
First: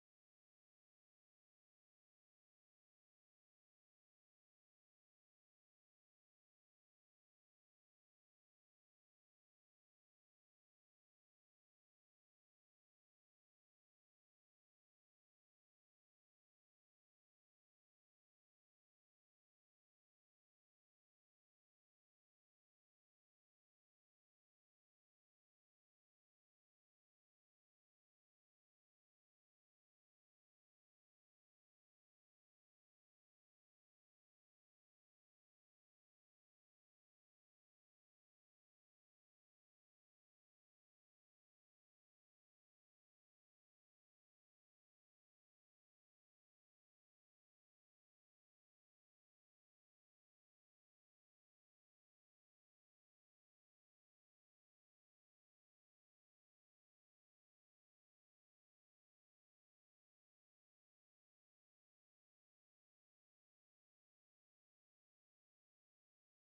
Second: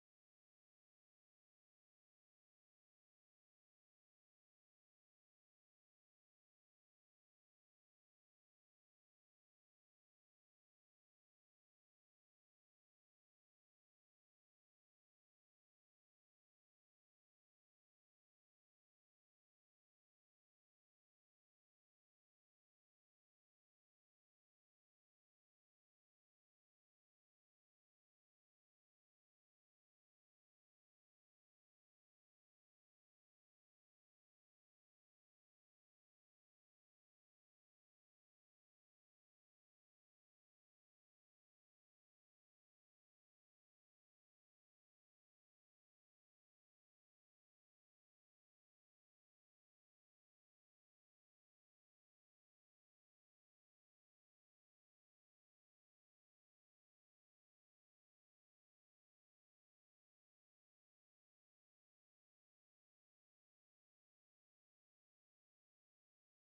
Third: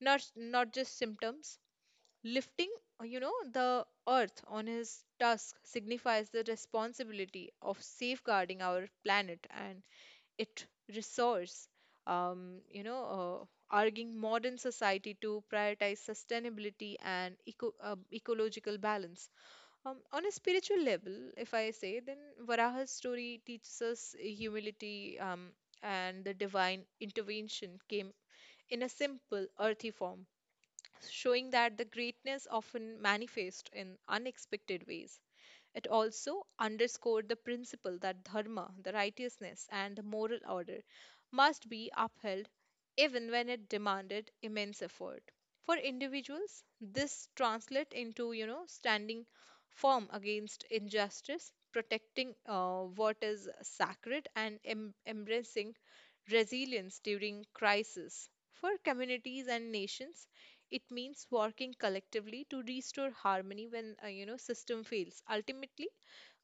S2: not not just symptoms. Lifting, uh, you know the earth on his tusk signifies the responsibility of safeguarding our planet and it resource, um, you know uh, arguing modern society to prioritize sustainability and eco- uh, ecological balance. Um, on a spiritual level, if I say, then Varaha's story teaches us humility, um, and the divine intervention came in a simple, earthy form, showing that the greatness often manifests in unexpected ways. It also underscored the principle that dharma, the righteousness, and the moral order must be upheld even when it demanded immense effort. For individuals, this translates into, you know, standing firm against injustice, protecting uh, what is sacred, and em- embracing resilience during crisis. For communities and nations, it means working collectively to restore harmony when, uh, you know system fails. Ultimately,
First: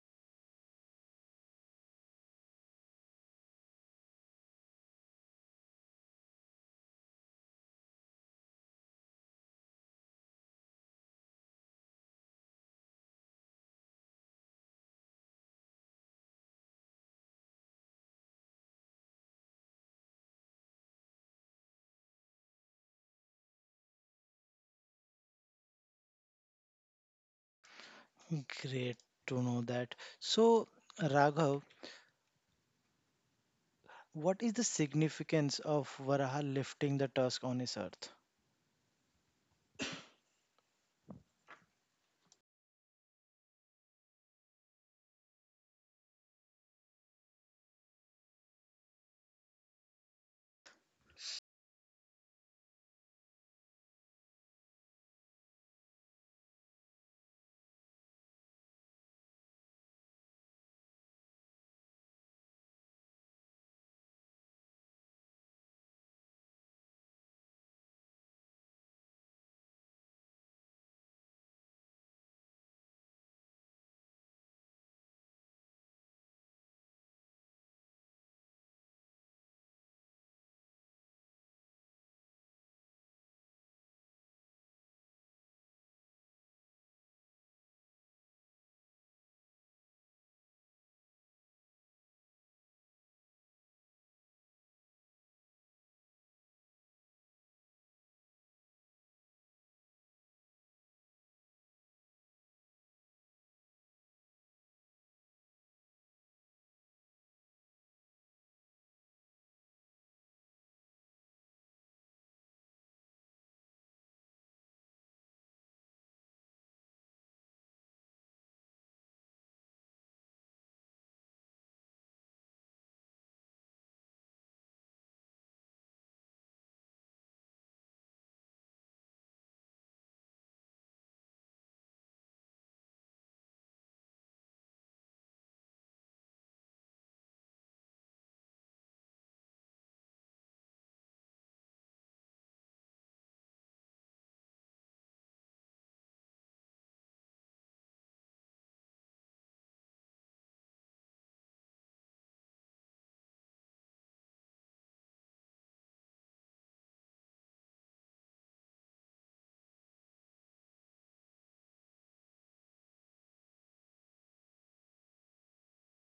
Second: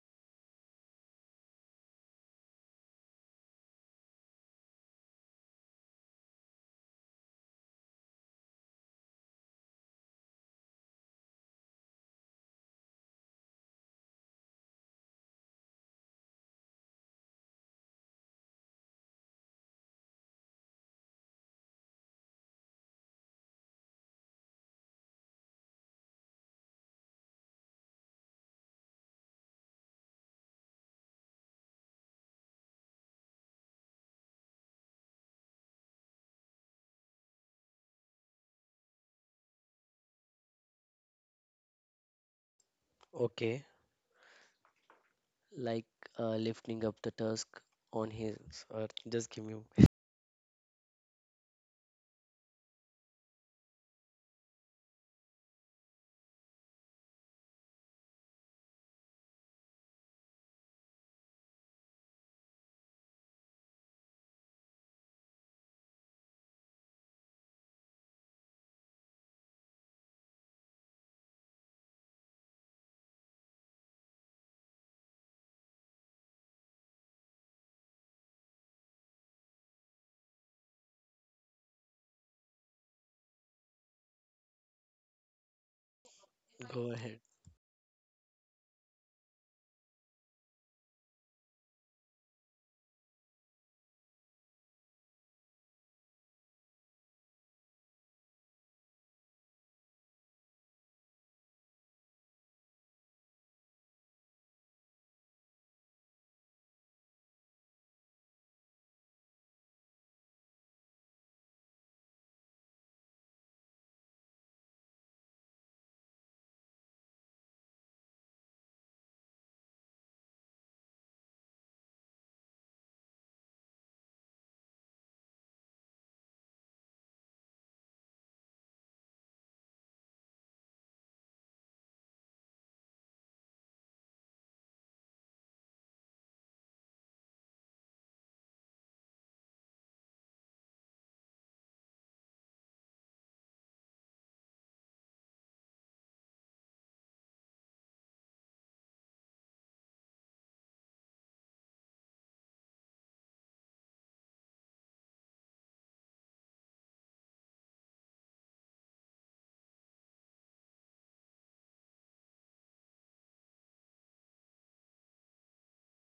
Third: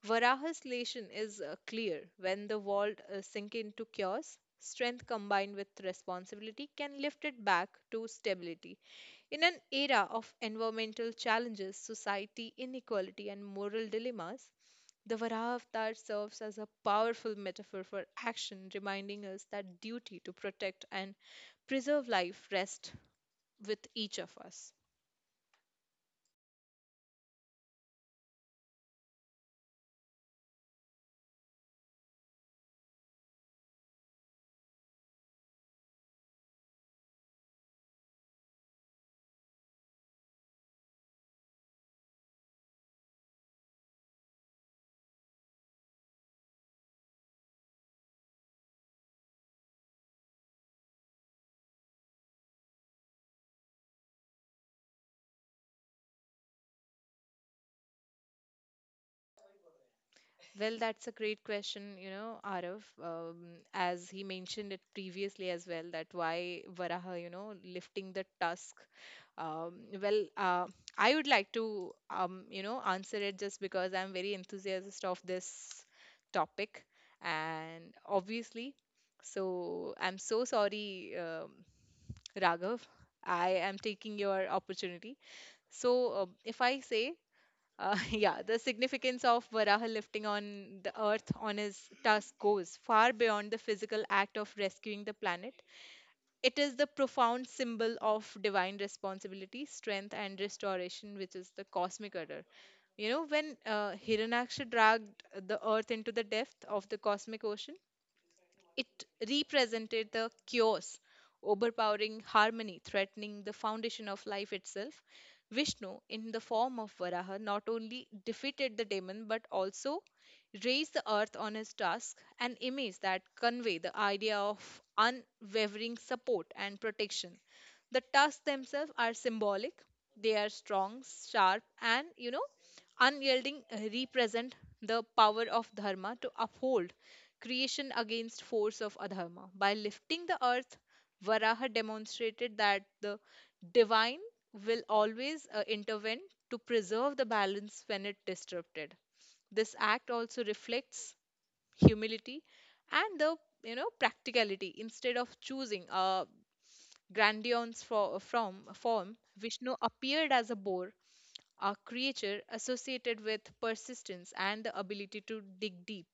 S2: Varaha's lesson is uh, clear: when the world uh, sink into chaos, strength combined with responsibility can lift it back to stability. In an era of environmental challenges, society inequality, and moral dilemmas, the Varaha avatar serves as a powerful metaphor for action, reminding us that duty to protect and preserve life rests with each of us.
S1: Great to know that. So, Raghav, what is the significance of Varaha lifting the tusk on his earth?
S3: Okay, like uh, lifting up the tusk on his earth. Just give me.
S2: Well, that's a great question, you know, Arav. Um, as he mentioned it previously as well, that why Varaha, you know, lifting the tusk. Um, well, uh, I would like to, um, you know, answer it just because I'm very enthusiastic of this topic, and obviously, so I'm so sorry, um, Raghav. I am taking your opportunity. So, um, if I
S3: Go
S2: say
S3: ahead.
S2: uh, [laughs] yeah, the significance of Varaha lifting on the earth on his tusk goes far beyond the physical act of rescuing the planet. It is the profound symbol of divine responsibility, strength, and restoration, which is the cosmic order. You know, when uh, Hiranyaksha dragged the earth into the depth of the cosmic ocean, it represented the chaos, overpowering harmony, threatening the foundation of life itself. Vishnu, in the form of Varaha, not only defeated the demon but also raised the earth on his task, an image that convey the idea of unwavering support and protection. The tusks themselves are symbolic. They are strong, sharp, and, you know, unyielding, uh, represent the power of dharma to uphold creation against force of adharma. By lifting the earth, Varaha demonstrated that the divine will always uh, intervene to preserve the balance when it disrupted. This act also reflects humility and the you know practicality. Instead of choosing a grandiose for, from form, Vishnu appeared as a boar, a creature associated with persistence and the ability to dig deep,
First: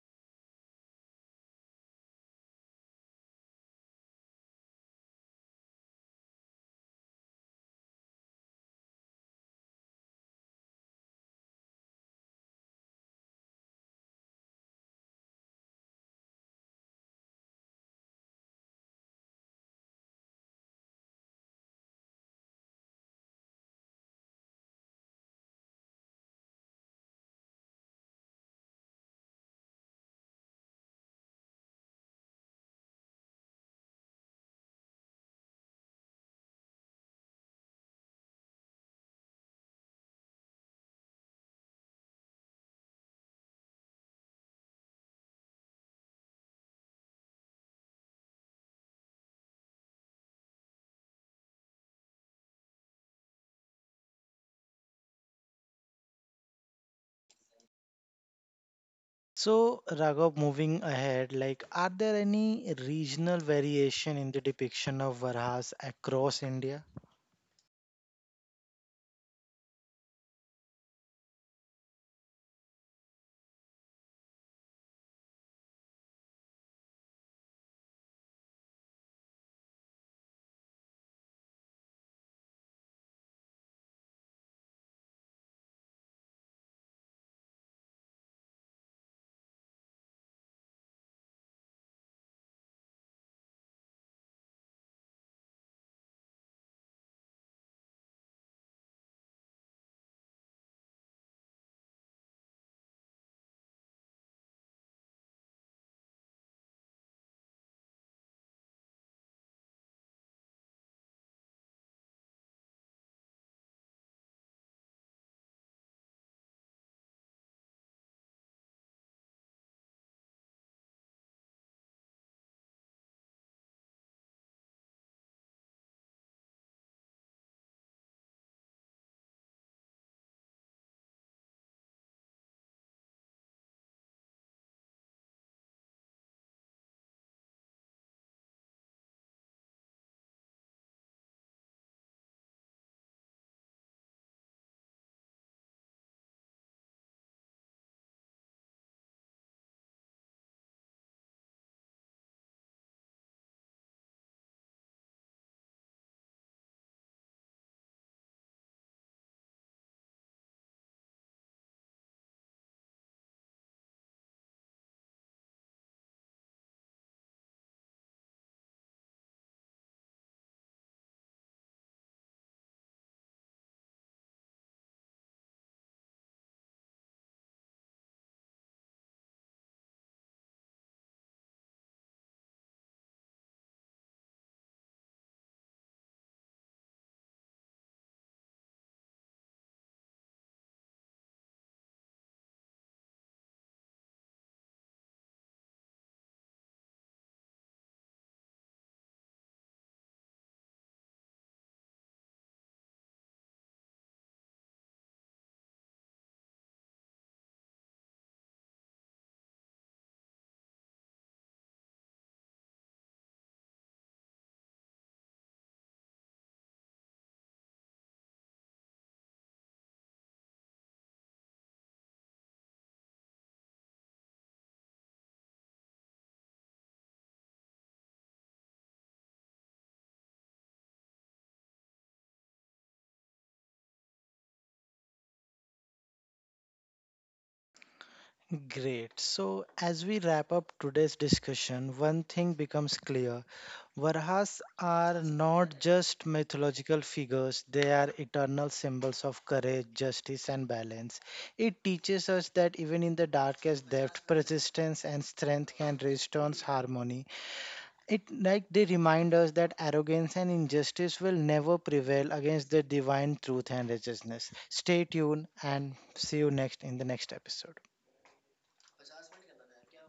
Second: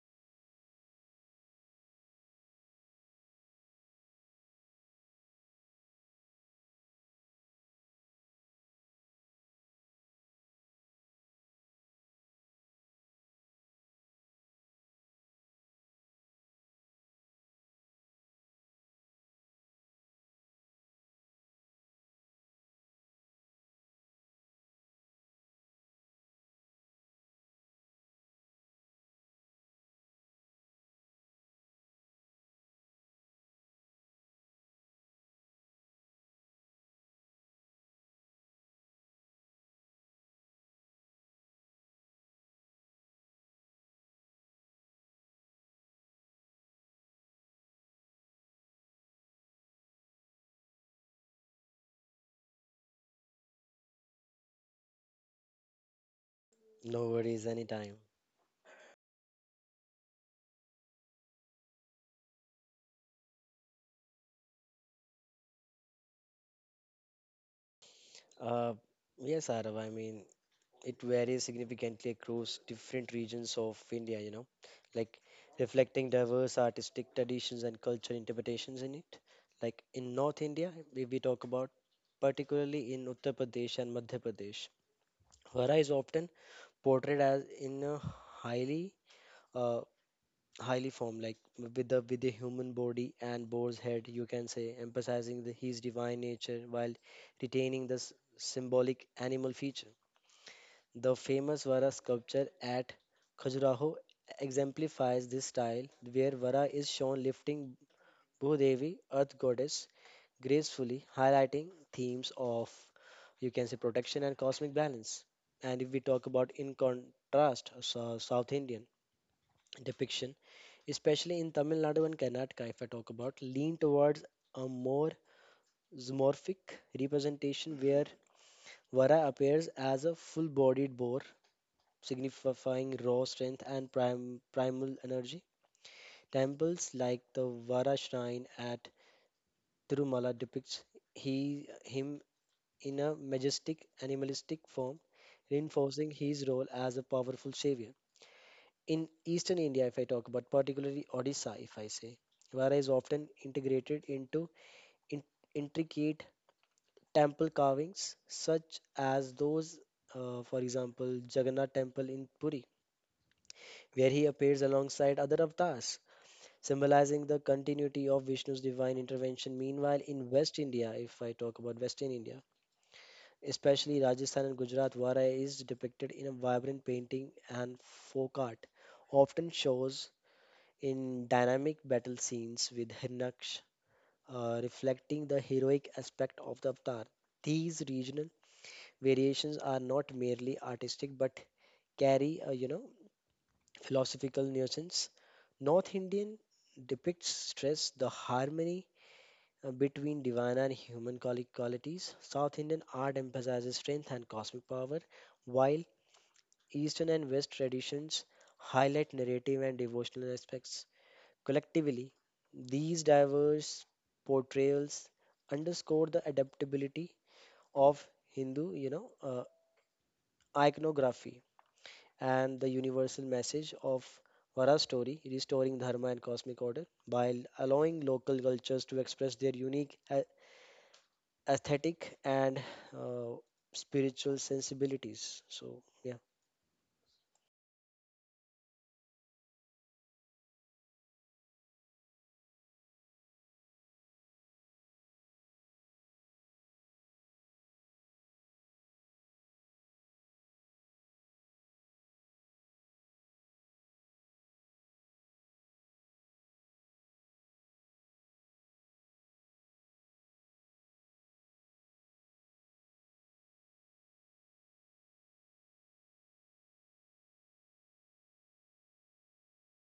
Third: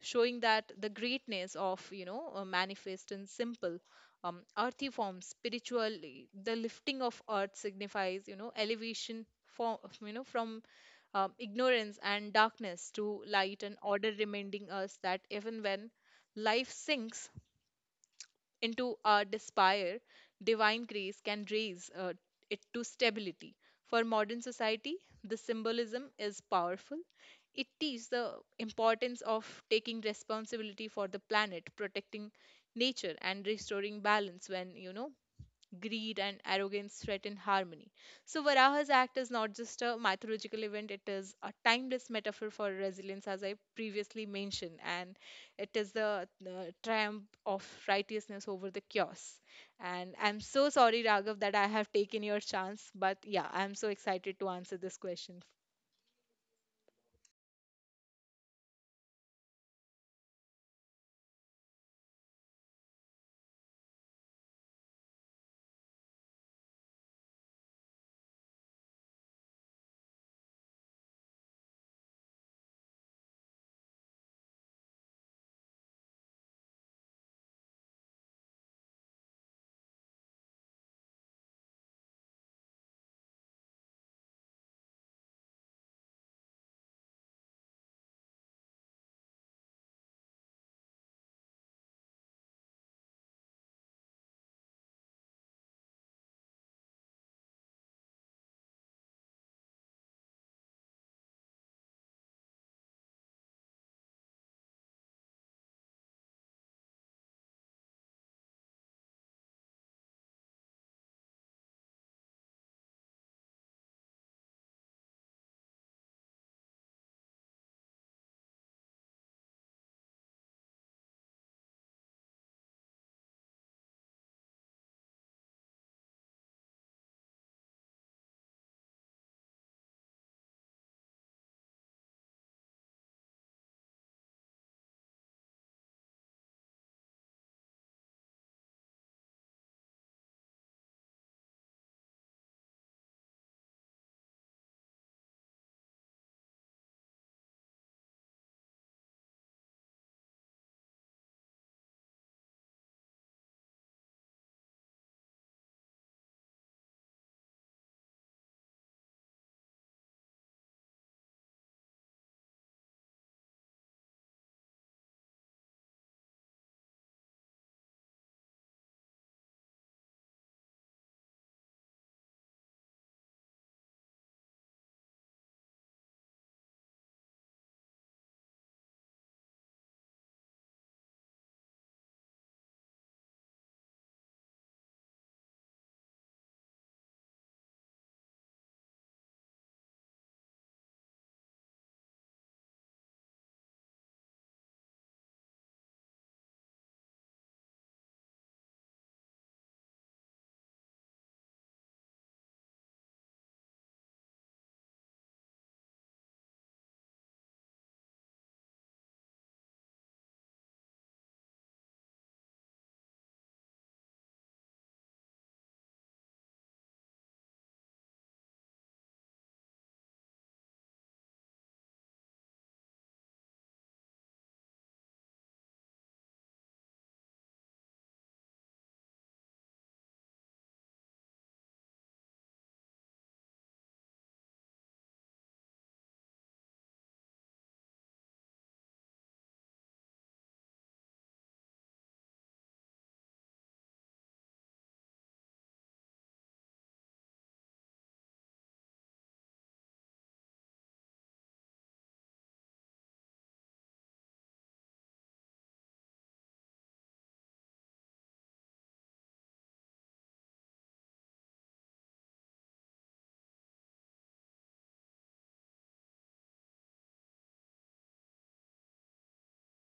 S2: showing that the greatness of, you know uh, manifest in simple, um, earthy forms. Spiritually, the lifting of earth signifies, you know elevation for, you know from, um, ignorance and darkness to light and order, reminding us that even when life sinks into our despair, divine grace can raise uh, it to stability. For modern society, the symbolism is powerful. It teaches the importance of taking responsibility for the planet, protecting nature, and restoring balance when, you know, greed and arrogance threaten harmony. So, Varaha's act is not just a mythological event, it is a timeless metaphor for resilience, as I previously mentioned, and it is the, the triumph of righteousness over the chaos. And I'm so sorry, Raghav, that I have taken your chance, but yeah, I'm so excited to answer this question.
S3: No worries, anytime.
S1: So, Raghav, moving ahead, like, are there any regional variation in the depiction of Varahas across India?
S3: Uh, yes, Arav, I mean, it varies significantly across different regions of India, you know, like reflecting diverse artistic traditions and cultural interpretations in it. Like in North India, we, we talk about, particularly in Uttar Pradesh and Madhya Pradesh, Hara is often portrayed as in a highly uh, highly formed, like with the with the human body and boar's head, you can say, emphasizing the, his divine nature while retaining the s- symbolic animal feature. The famous Vara sculpture at Khajuraho exemplifies this style, where Vara is shown lifting Bhudevi, Earth Goddess, gracefully, highlighting themes of, you can say, protection and cosmic balance. And if we talk about in contrast, so- South Indian depiction, especially in Tamil Nadu and Karnataka, if I talk about, lean towards a more zoomorphic representation where Vara appears as a full bodied boar, signifying raw strength and prim- primal energy. Temples like the Vara shrine at Tirumala depicts he, him in a majestic animalistic form, reinforcing his role as a powerful savior. In eastern India, if I talk about, particularly Odisha, if I say, Vara is often integrated into in- intricate temple carvings, such as those, uh, for example, Jagannath Temple in Puri, where he appears alongside other avatars, symbolizing the continuity of Vishnu's divine intervention. Meanwhile, in West India, if I talk about Western India, especially Rajasthan and Gujarat, Varai is depicted in a vibrant painting and folk art, often shows in dynamic battle scenes with Hirnaksh, uh, reflecting the heroic aspect of the avatar. These regional variations are not merely artistic but carry a you know philosophical nuisance. North Indian depicts stress, the harmony uh, between divine and human quali- qualities. South Indian art emphasizes strength and cosmic power, while Eastern and West traditions highlight narrative and devotional aspects. Collectively, these diverse portrayals underscore the adaptability of Hindu, you know, uh, iconography and the universal message of Vara's story, restoring dharma and cosmic order, while allowing local cultures to express their unique a- aesthetic and uh, spiritual sensibilities. So, yeah.
S1: Great. So, as we wrap up today's discussion, one thing becomes clear. Varhas are not just mythological figures, they are eternal symbols of courage, justice, and balance. It teaches us that even in the darkest depth, persistence and strength can restore harmony. It like they remind us that arrogance and injustice will never prevail against the divine truth and righteousness. Stay tuned and see you next in the next episode.